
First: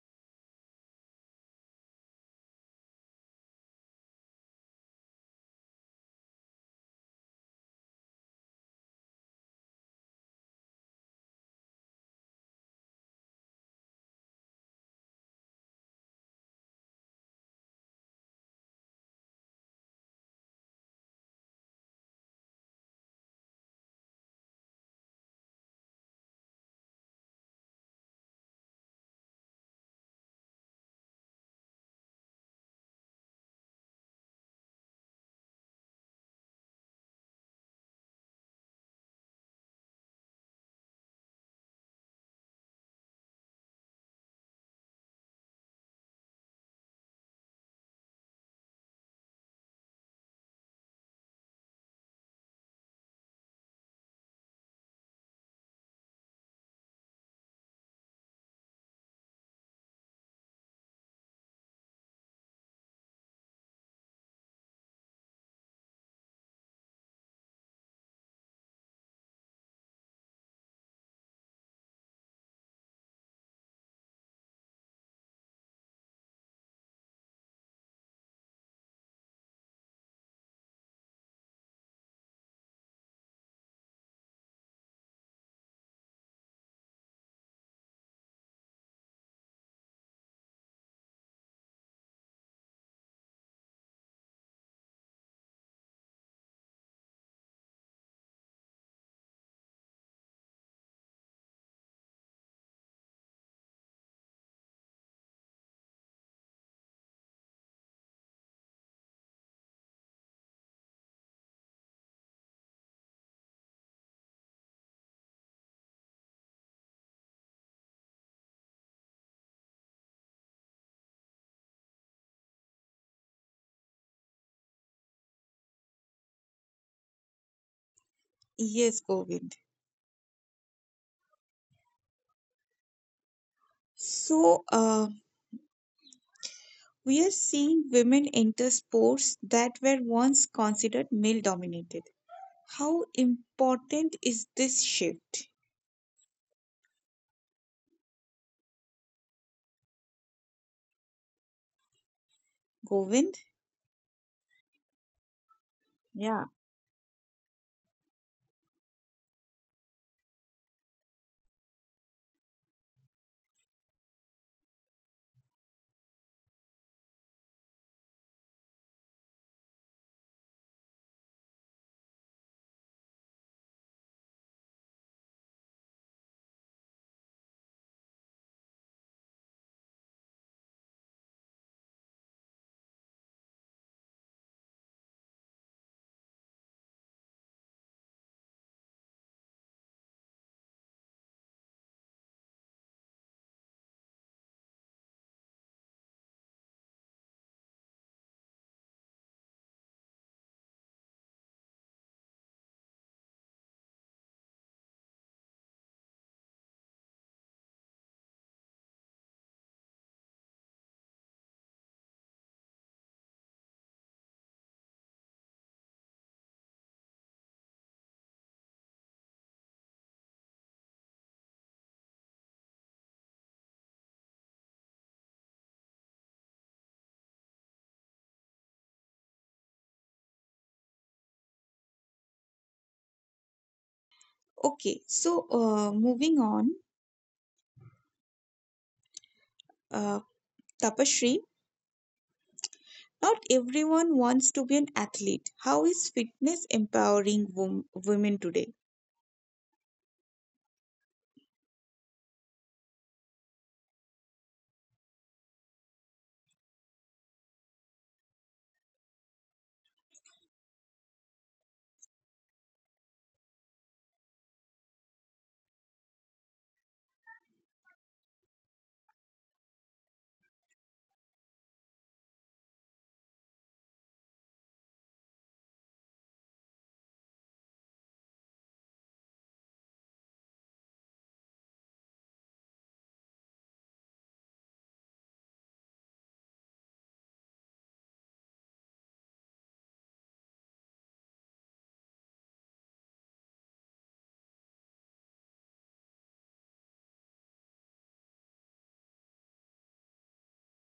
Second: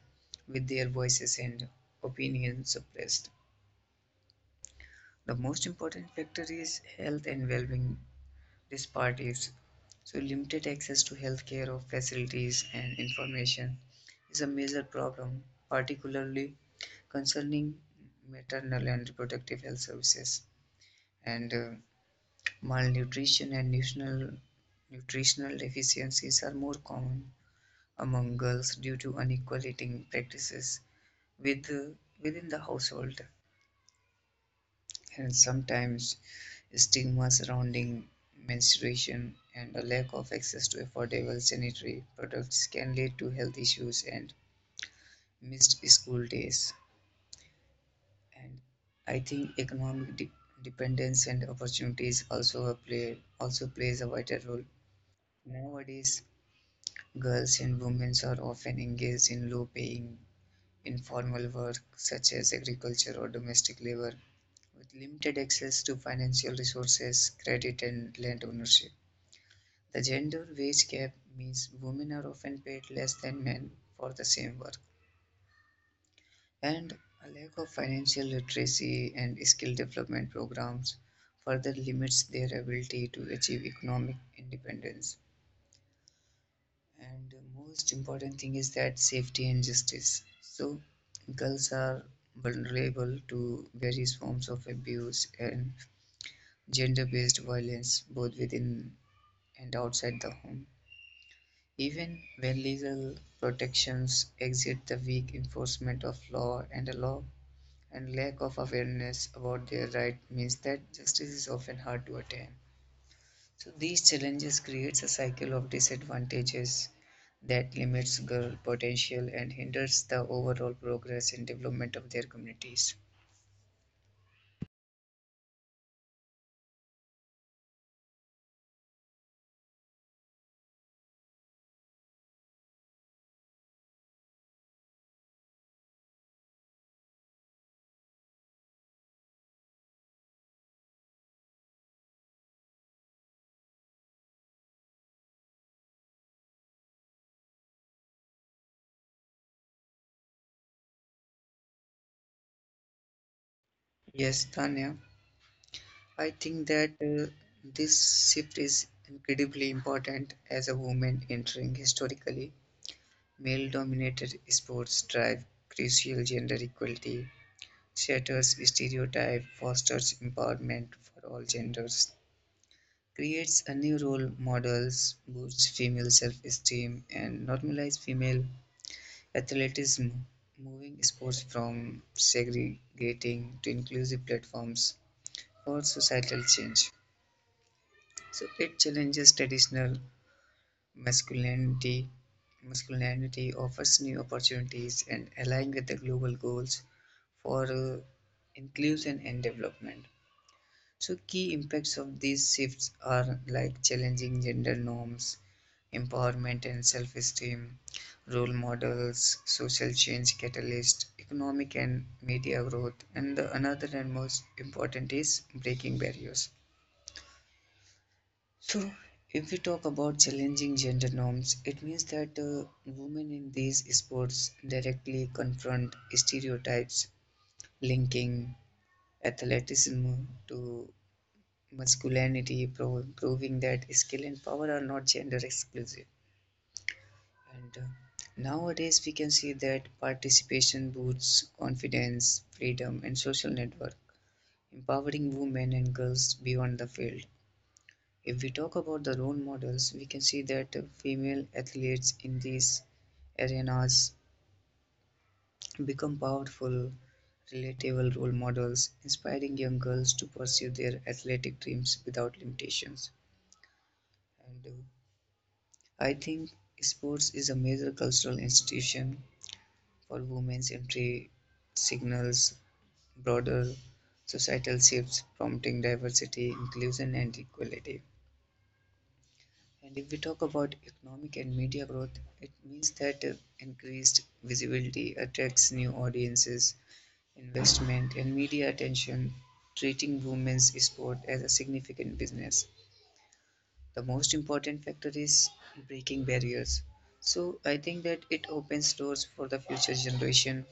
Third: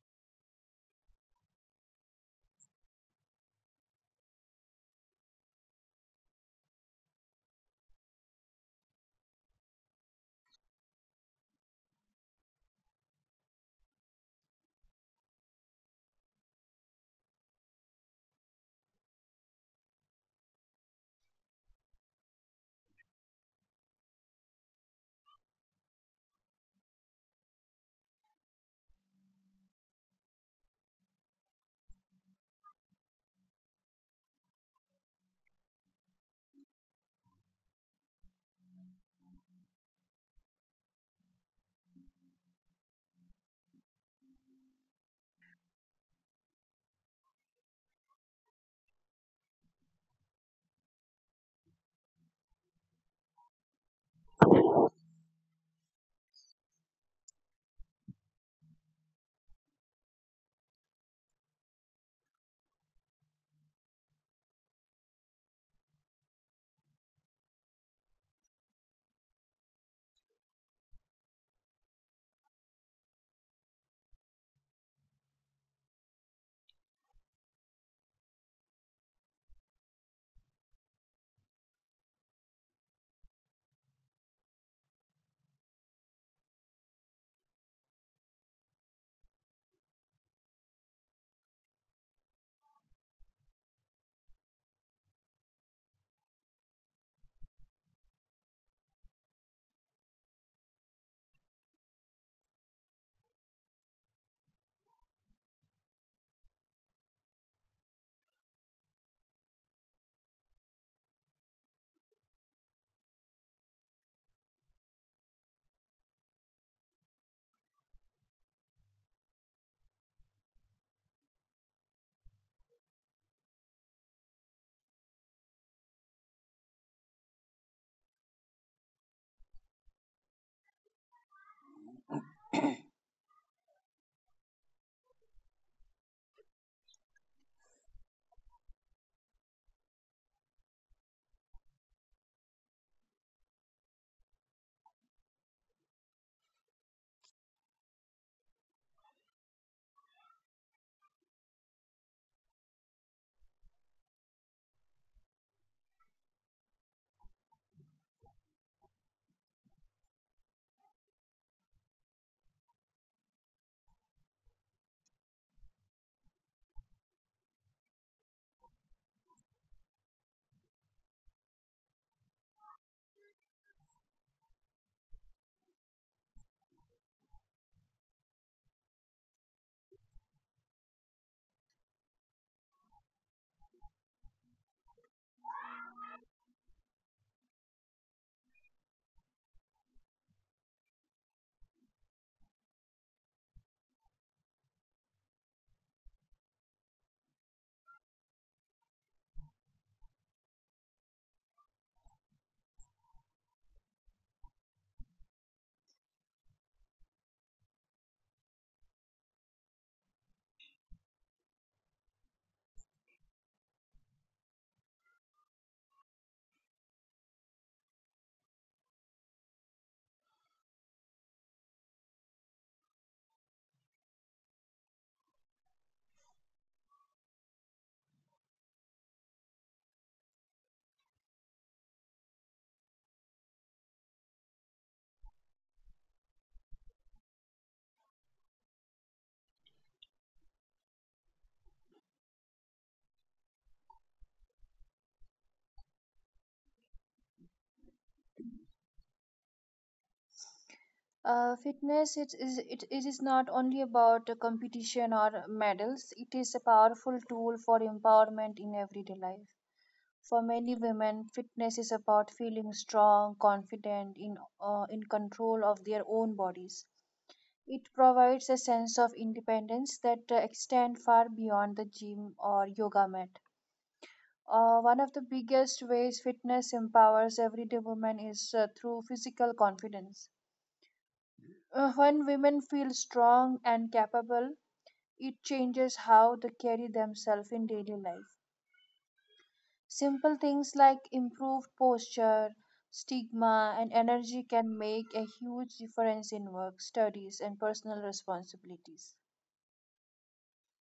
S3: with their voices and opinions suppressed. The most important factor is health and well being disparities. So, limited access to healthcare or facilities and information is a major problem, particularly concerning maternal and reproductive health services. And malnutrition and nutritional deficiencies are more common among girls due to unequal eating practices with, within the household and sometimes stigma surrounding menstruation and a lack of access to affordable sanitary products can lead to health issues and missed school days. And I think dependence and opportunities also a play also plays a vital role. Nowadays girls and women are often engaged in low paying informal work such as agriculture or domestic labor with limited access to financial resources, credit, and land ownership. The gender wage gap means women are often paid less than men for the same work, and a lack of financial literacy and skill development programs further limits their ability to achieve economic independence. And the most important thing is that safety and justice. So girls are vulnerable to various forms of abuse and gender based violence both within and outside the home. Even when legal protections exist, the weak enforcement of law and the law and lack of awareness about their right means that justice is often hard to attain. So these challenges creates a cycle of disadvantages that limits girl potential and hinders the overall progress and development of their communities.
S1: Yes, Govind. So, we are seeing women enter sports that were once considered male dominated. How important is this shift, Govind?
S3: Yes, Tanya, I
S1: Yeah.
S3: think that this shift is incredibly important as a woman entering historically male-dominated sports drive crucial gender equality, shatters stereotype, fosters empowerment for all genders, creates a new role models, boosts female self-esteem, and normalizes female athleticism, moving sports from segregating to inclusive platforms for societal change. So it challenges traditional masculinity. masculinity, offers new opportunities and align with the global goals for inclusion and development. So, key impacts of these shifts are like challenging gender norms, empowerment and self esteem, role models, social change catalyst, economic and media growth, and the another and most important is breaking barriers. So, if we talk about challenging gender norms, it means that women in these sports directly confront stereotypes linking athleticism to masculinity, proving that skill and power are
S1: Okay,
S3: not gender
S1: so
S3: exclusive.
S1: moving on,
S3: And nowadays, we can see that
S1: uh,
S3: participation
S1: Tapashri.
S3: boosts confidence, freedom, and
S1: Not
S3: social network,
S1: everyone wants to be an
S3: empowering
S1: athlete.
S3: women
S1: How
S3: and
S1: is
S3: girls
S1: fitness
S3: beyond the field.
S1: empowering women
S3: If we
S1: today?
S3: talk about the role models, we can see that female
S2: Uh, fitness
S3: athletes
S2: it
S3: in
S2: is it,
S3: these
S2: it is not only
S3: arenas
S2: about a competition or medals,
S3: become
S2: it is a
S3: powerful,
S2: powerful tool for
S3: relatable role
S2: empowerment in
S3: models,
S2: everyday life.
S3: inspiring young girls to
S2: For many
S3: pursue their
S2: women,
S3: athletic
S2: fitness is
S3: dreams
S2: about
S3: without
S2: feeling
S3: limitations.
S2: strong, confident
S3: And
S2: in control of their
S3: I
S2: own
S3: think
S2: bodies.
S3: sports is a
S2: It
S3: major cultural
S2: provides a sense of
S3: institution
S2: independence that
S3: for women's
S2: extend far
S3: entry
S2: beyond the gym
S3: signals
S2: or yoga mat.
S3: broader
S2: uh,
S3: societal
S2: one of the
S3: shifts
S2: biggest
S3: prompting
S2: ways
S3: diversity,
S2: fitness
S3: inclusion,
S2: empowers
S3: and
S2: everyday
S3: equality.
S2: women is through physical
S3: And if we
S2: confidence.
S3: talk about economic and
S2: uh,
S3: media growth,
S2: when
S3: it
S2: women feel
S3: means that
S2: strong and
S3: increased
S2: capable,
S3: visibility
S2: it
S3: attracts
S2: changes
S3: new
S2: how they
S3: audiences,
S2: carry themselves in daily
S3: investment,
S2: life.
S3: and media attention, treating
S2: Simple things
S3: women's
S2: like
S3: sport as a
S2: improved
S3: significant
S2: posture,
S3: business.
S2: stigma, and
S3: The most
S2: energy can
S3: important
S2: make
S3: factor
S2: a
S3: is
S2: huge
S3: breaking
S2: difference in work,
S3: barriers.
S2: studies, and
S3: So I
S2: personal
S3: think that it opens
S2: responsibilities.
S3: doors for the future generation,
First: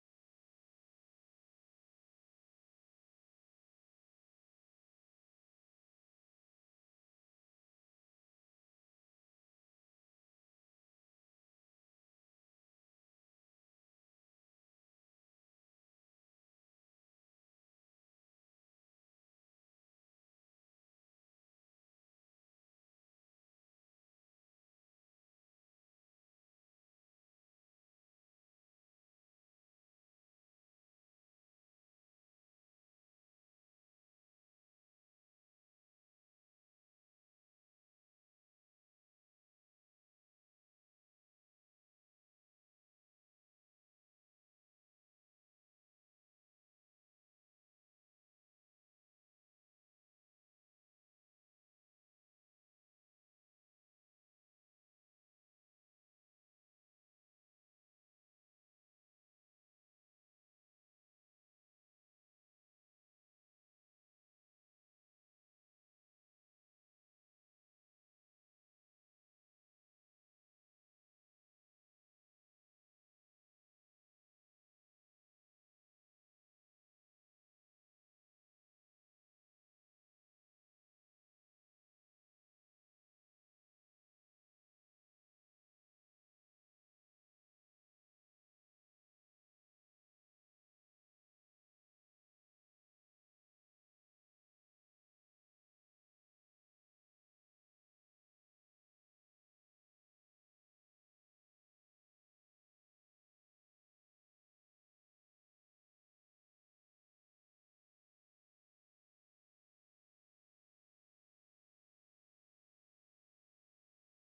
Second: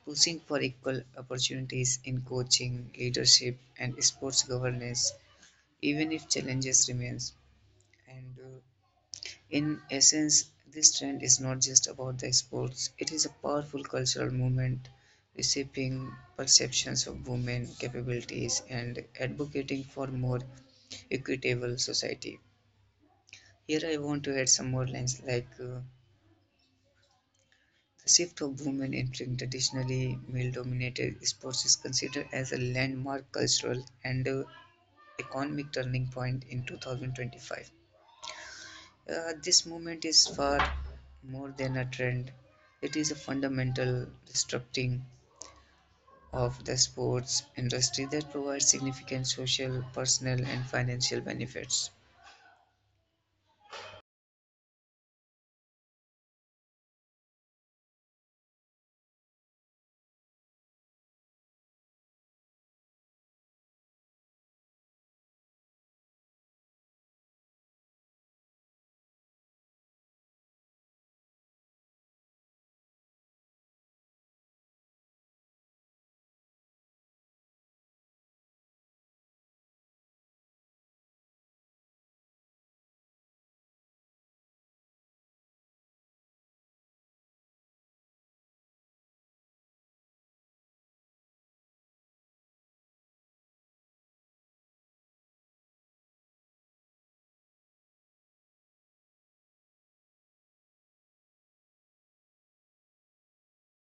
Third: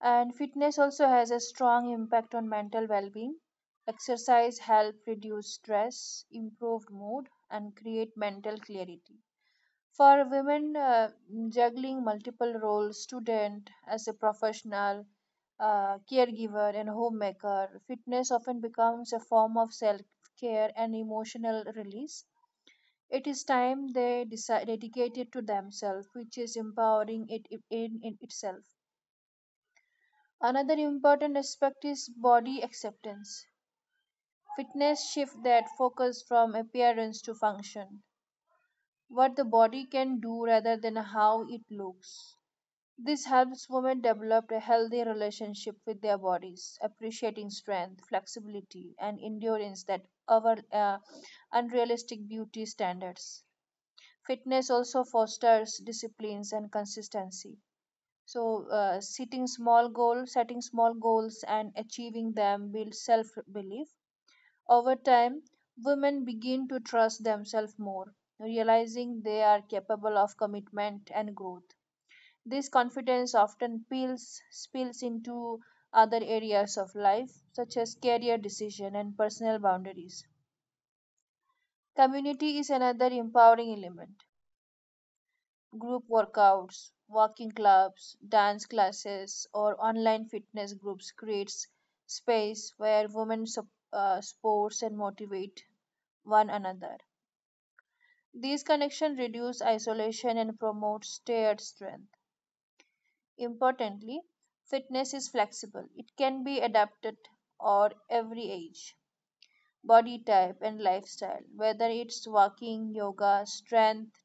S2: And
S3: pushing for
S2: fitness
S3: equal
S2: also has a strong
S3: opportunities in
S2: impact on mental
S3: coaching,
S2: well being.
S3: leadership, and sports
S2: Exercise helps
S3: governance,
S2: reduce
S3: even
S2: stress,
S3: if challenges
S2: improve mood,
S3: remains.
S2: and create
S3: And
S2: mental clarity.
S3: in
S2: For
S3: essence,
S2: women,
S3: this trend is not just
S2: juggling
S3: about the
S2: multiple
S3: sports;
S2: roles
S3: it is a
S2: student,
S3: powerful
S2: as a
S3: cultural movement,
S2: professional,
S3: reshaping
S2: caregiver, and
S3: perceptions of women
S2: homemaker fitness
S3: capabilities
S2: often
S3: and
S2: becomes a form of
S3: advocating
S2: self
S3: for more
S2: care and emotional
S3: equitable
S2: release.
S3: society.
S2: It is
S3: Here
S2: time
S3: I want
S2: they
S3: to add
S2: decide,
S3: some more lines
S2: dedicated to
S3: like
S2: themselves, which is empowering it i- in,
S3: the
S2: in
S3: shift
S2: itself.
S3: of women entering traditionally
S2: Another
S3: male-dominated
S2: important
S3: sports is
S2: aspect is
S3: considered as a
S2: body
S3: landmark
S2: acceptance.
S3: cultural and
S2: Fitness shift that
S3: economic turning
S2: focus
S3: point
S2: from
S3: in
S2: appearance to
S3: 2025.
S2: function, what the
S3: This
S2: body
S3: movement
S2: can
S3: is
S2: do
S3: far
S2: rather than how
S3: more
S2: it
S3: than a trend.
S2: looks.
S3: It is a
S2: This helps women
S3: fundamental
S2: develop a
S3: restructuring
S2: healthy relationship with their
S3: of the
S2: bodies,
S3: sports
S2: appreciating strength,
S3: industry that provides
S2: flexibility, and
S3: significant
S2: endurance
S3: social,
S2: that
S3: personal,
S2: our
S3: and financial benefits.
S2: unrealistic beauty standards. Fitness also fosters disciplines and consistency. So, setting small goals, and achieving them builds self-belief. Over time, women begin to trust themselves more, realizing they are capable of commitment and growth. This confidence often spills into other areas of life, such as career decision and personal boundaries. Community is another empowering element. Group workouts, walking clubs, dance classes, or online fitness groups creates space where women sports and motivate one another. These connections reduce isolation and promote shared strength. Importantly, fitness is flexible. It can be adapted or every age, body type and lifestyle, whether it's walking, yoga, strength